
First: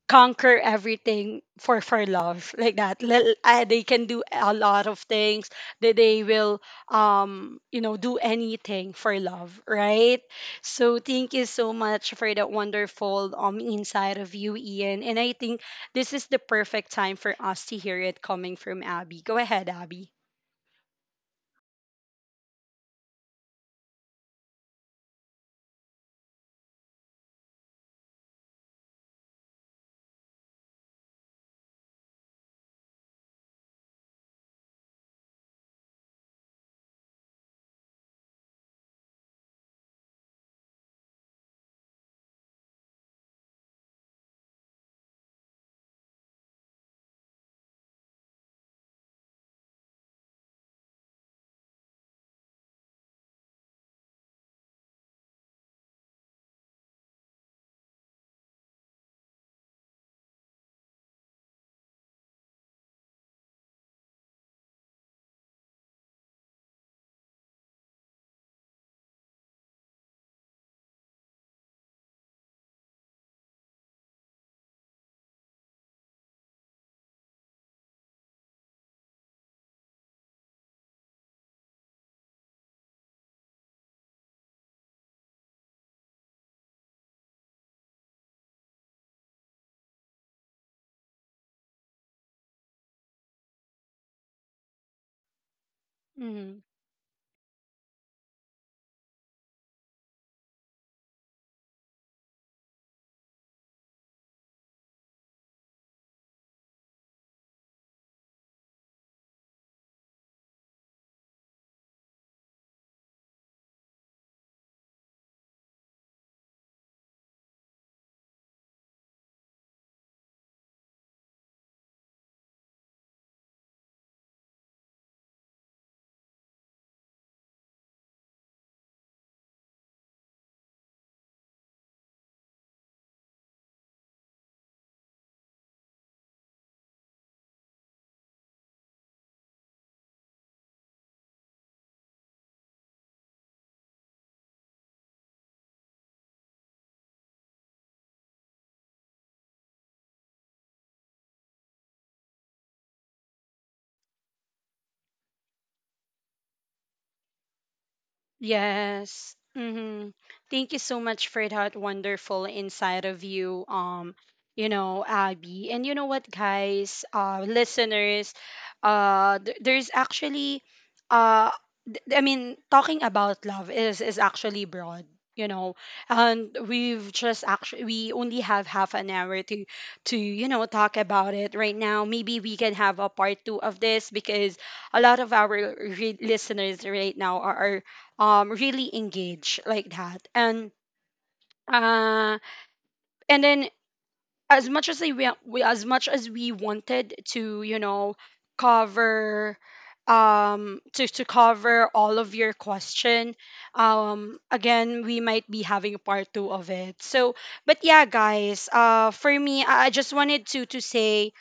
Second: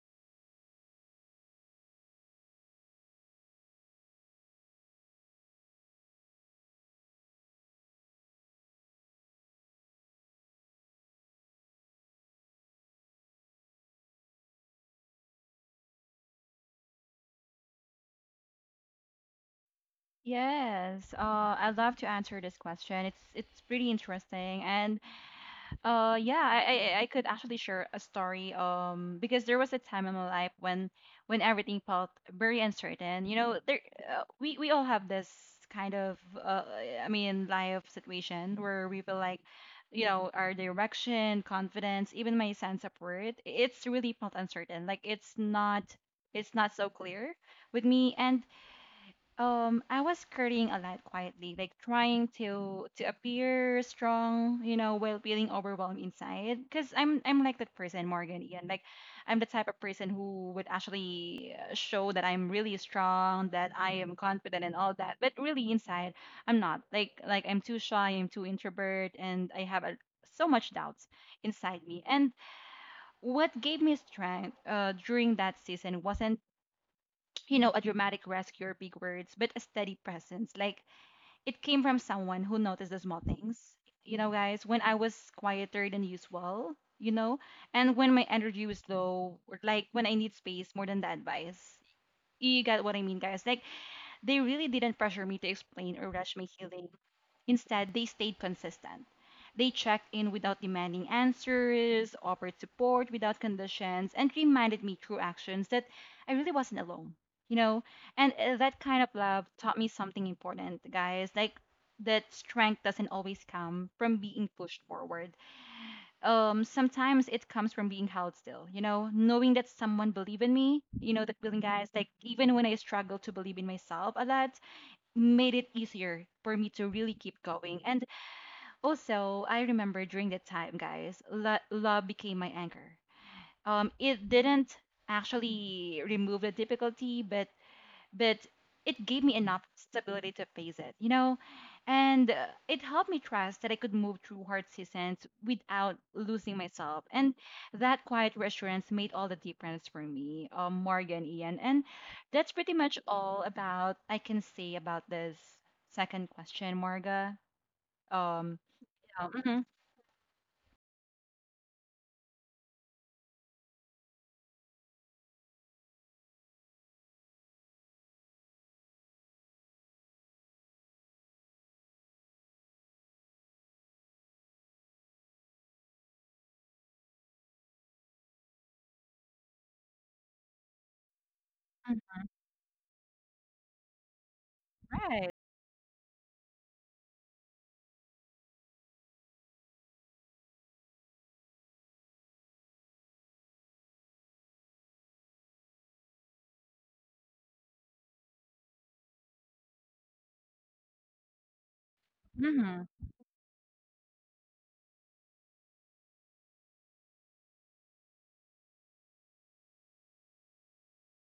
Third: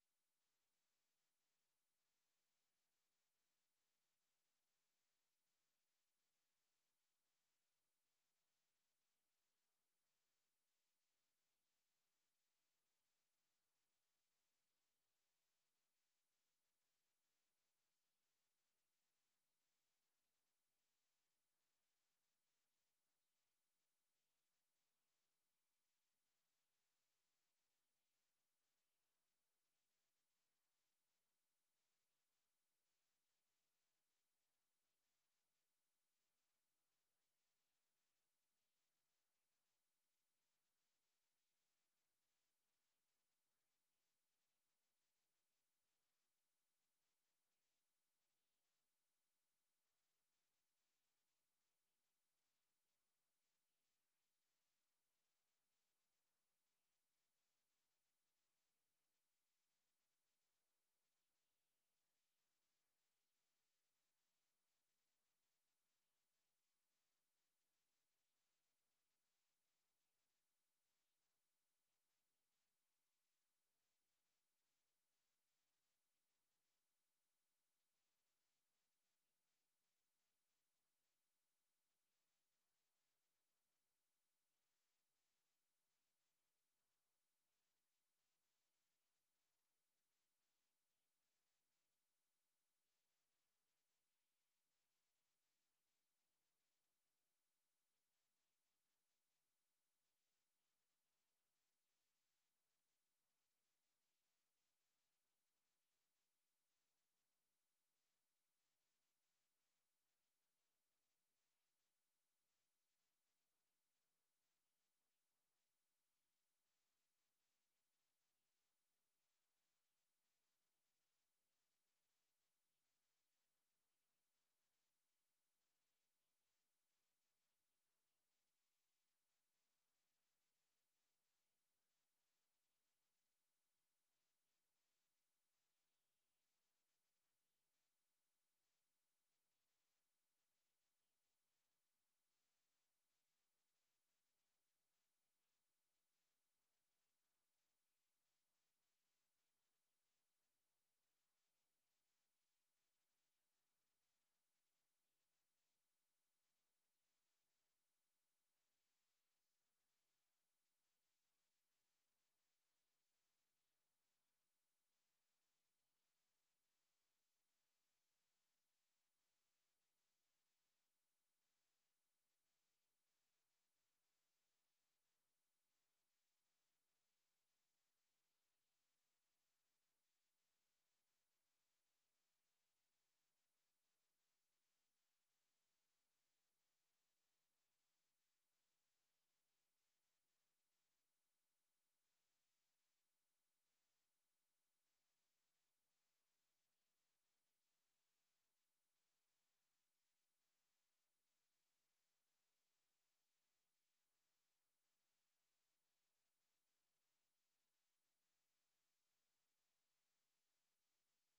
A: conquer everything for for love. Like that Lil- uh, they can do a lot of things. They, they will um you know do anything for love, right? So thank you so much for that wonderful um inside of you, Ian. And I think this is the perfect time for us to hear it coming from Abby. Go ahead, Abby.
C: Yes. Uh, I'd love to answer this question. It's it's pretty interesting. And Uh, yeah, I, I I could actually share a story. Um, because there was a time in my life when when everything felt very uncertain. You know, there uh, we we all have this kind of uh, I mean, life situation where we feel like, you know, our direction, confidence, even my sense of worth, it's really felt uncertain. Like, it's not it's not so clear with me, and um, I was currying a lot quietly, like, trying to to appear strong, you know, while feeling overwhelmed inside. Because I'm I'm like that person, Morgan, Ian. Like, I'm the type of person who would actually, uh, show that I'm really strong, that I am confident, and all that. But really inside, I'm not. Like, like I'm too shy, I'm too introvert, and I have a, so much doubts inside me. And what gave me strength, uh, during that season wasn't, you know, a dramatic rescue or big words, but a steady presence. Like, it came from someone who noticed the small things. You know, guys, when I was quieter than usual, you know, and when my energy was low, or like when I need space more than the advice. You got what I mean, guys. Like, they really didn't pressure me to explain or rush my healing. Instead, they stayed consistent. They checked in without demanding answers, offered support without conditions, and reminded me through actions that I really wasn't alone, you know? And, uh, that kind of love taught me something important, guys. Like, that strength doesn't always come from being pushed forward. Um, sometimes it comes from being held still, you know, knowing that someone believed in me, you know, that feeling, guys, like even when I struggled to believe in myself a lot, made it easier for me to really keep going. And also, I remember during that time, guys, lo- love became my anchor. Um, it didn't actually remove the difficulty, but but it gave me enough stability to face it, you know, and, uh, it helped me trust that I could move through hard seasons without losing myself. And that quiet reassurance made all the difference for me, um, Morgan, Ian, and that's pretty much all about I can say about this second question, Marga. Um,
A: Yes.
C: yeah. Mhm.
A: Mm-hmm. Thank you so much for that wonderful inside of you, um, you know, Abby. And you know what, guys? Uh, listeners, uh, th- there's actually, uh, th- I mean, talking about love is is actually broad. You know, and we've just actually we only have half an hour to to you know talk about it right now. Maybe we can have a part two of this because a lot
C: Right.
A: of our re- listeners right now are, are um really engage like that. And uh and then as much as they, wa- we, as much as we wanted to you know cover um to, to cover all of
C: Mm.
A: your
C: Mhm.
A: question. Um again, we might be having part two of it. So but yeah guys, uh for me, i I just wanted to to say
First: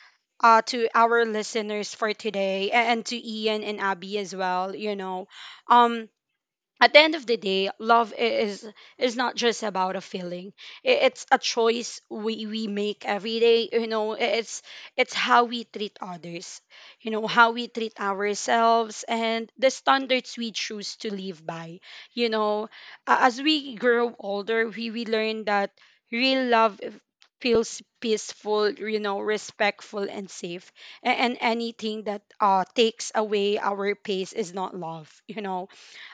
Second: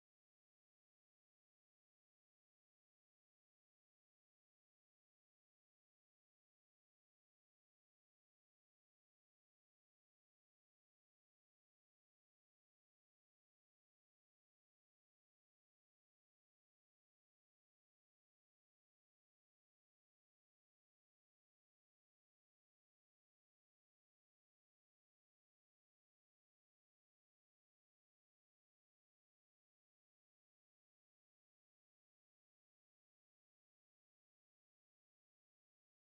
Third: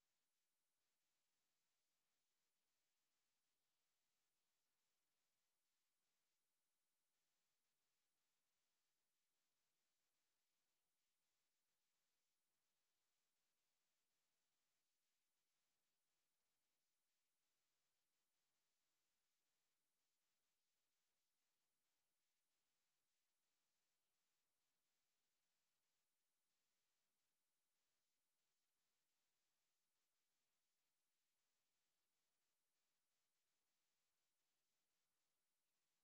A: uh to our listeners for today, a- and to Ian and Abby as well. You know, um at the end of the day, love i- is is not just about a feeling. I- It's a choice we, we make every day. You know, I- it's it's how we treat others. You know, how we treat ourselves and the standards we choose to live by. You know, A- as we grow older, we we learn that real love f- feels peaceful. You know, respectful and safe. A- And anything that uh takes away our pace is not love. You know,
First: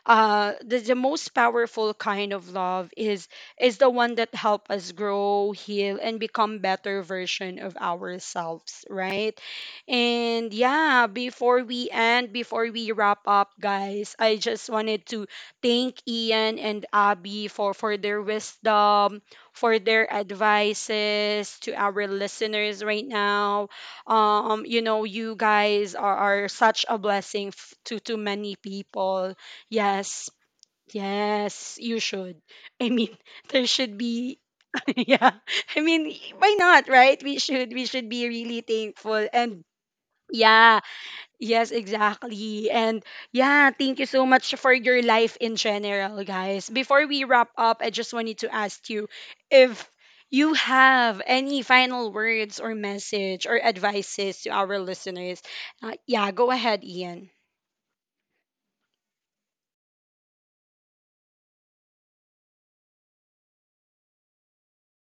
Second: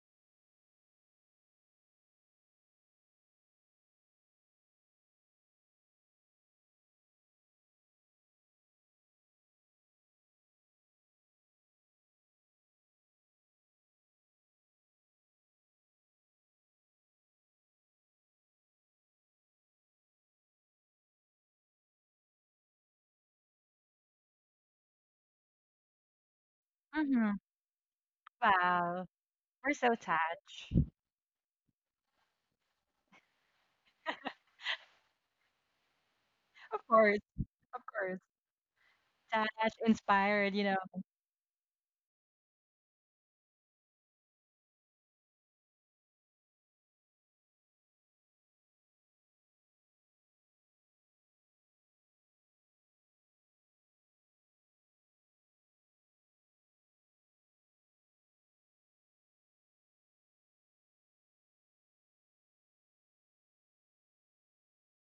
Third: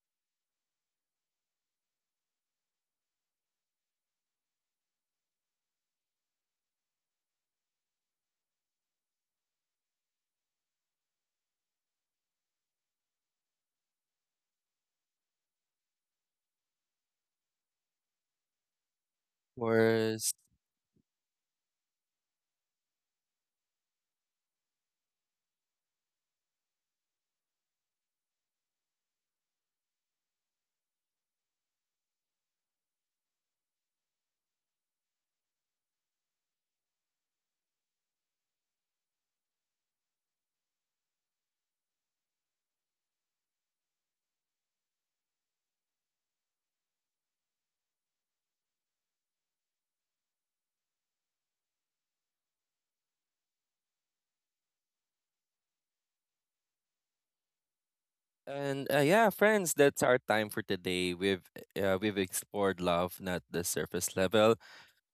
A: uh the, the most powerful kind of love is is the one that help us grow, heal, and become better version of ourselves, right? And yeah, before we end, before we wrap up guys, I just wanted to thank Ian and Abby for for their wisdom, for their
B: First,
A: advices to our listeners right now. Um you know, you guys are, are such a
C: Mm. Mhm.
A: blessing f- to to many
C: Wow,
A: people.
C: we're so
A: Yes,
C: touched.
A: yes, you should. I mean, [LAUGHS] there should be [LAUGHS] yeah. I mean, why not,
C: Of
A: right?
C: course,
A: We should
C: of
A: we should
C: course.
A: be really thankful. And
C: Touched, inspired, you know.
A: yeah, yes, exactly. And yeah, thank you so much for your life in general, guys. Before we wrap up, I just wanted to ask you if you have any final words or message or advices to our listeners. Uh, yeah, go ahead, Ian.
B: and uh, yeah, friends, that's our time for today. We've uh, we've explored love, not the surface level.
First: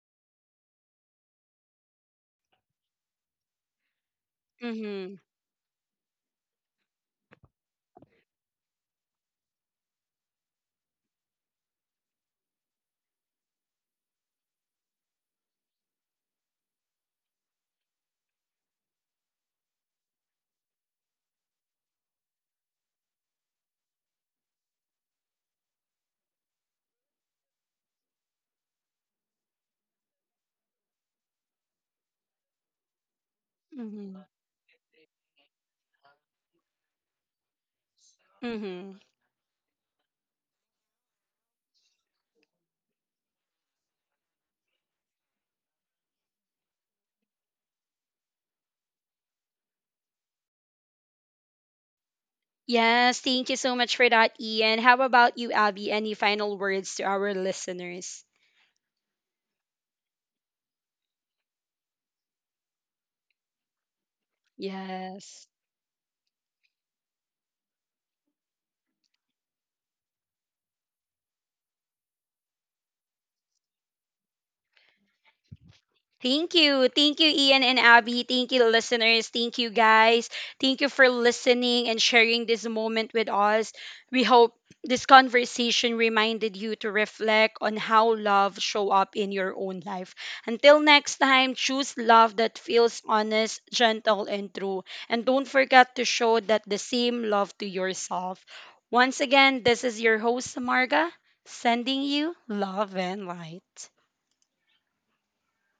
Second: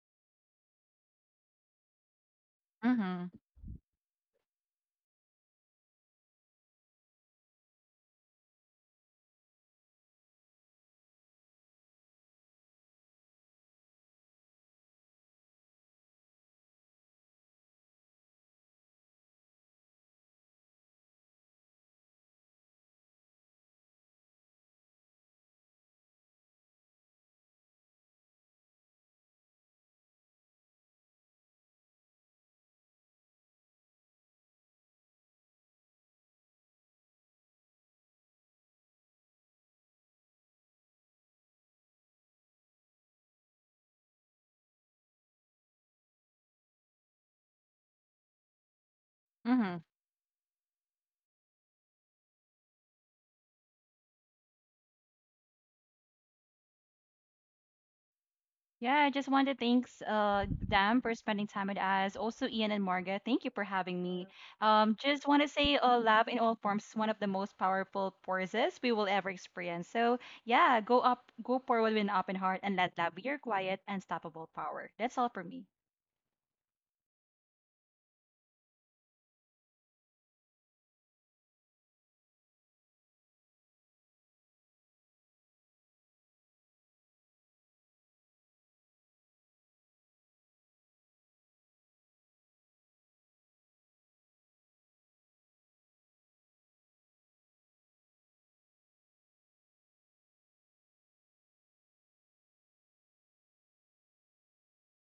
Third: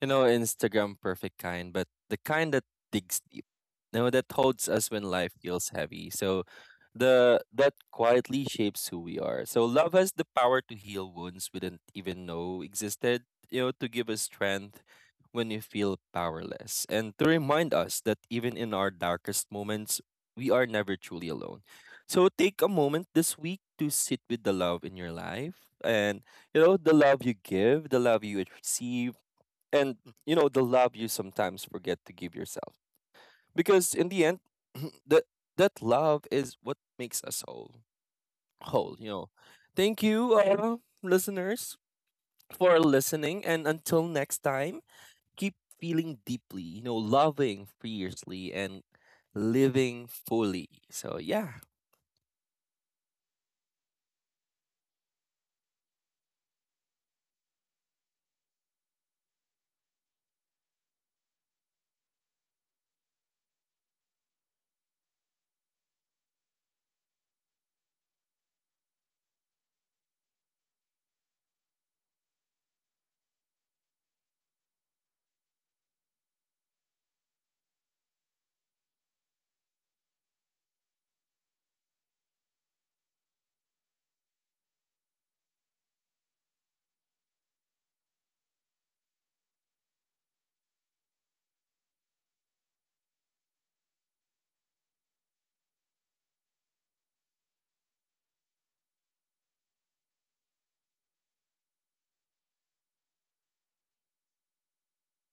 B: You know, Instagram perfect kind, but the kind that
C: Mm.
B: digs
C: Mhm.
B: deep. You know, that holds us when
A: Mhm.
B: life feels heavy. So the that quietly shapes who we are. So love has the power to heal wounds we didn't even know existed, you know, to give us strength when we feel powerless and to remind us that even in our darkest moments, we are never truly alone. So take a moment this week to sit with the love in your life and you know the love you give, the love you receive and you know the love you sometimes forget to give yourself because in
A: Mhm.
B: the end [CLEARS THROAT] that that love is what makes us whole, whole,
A: Mhm.
B: you know. Thank you, uh, listeners, for listening and until next time keep feeling deeply you know loving fiercely and
C: Mm. Mhm.
B: living fully so yeah.
A: Yes, thank you so much for that, Ian. How about you, Abby? Any final words to our listeners?
C: Yeah, I just want to thanks uh them for spending time with us. Also, Ian and Marga, thank you for having me. Um, just want
A: Yes.
C: to say, uh, love in all forms is one of the most powerful forces we will ever experience. So yeah, go up, go forward with an open heart, and let love be your quiet, unstoppable power. That's all for me.
A: Thank you. Thank you, Ian and Abby. Thank you, listeners. Thank you, guys. Thank you for listening and sharing this moment with us. We hope this conversation reminded you to reflect on how love show up in your own life. Until next time, choose love that feels honest, gentle, and true. And don't forget to show that the same love to yourself. Once again, this is your host, Samarga, sending you love and light.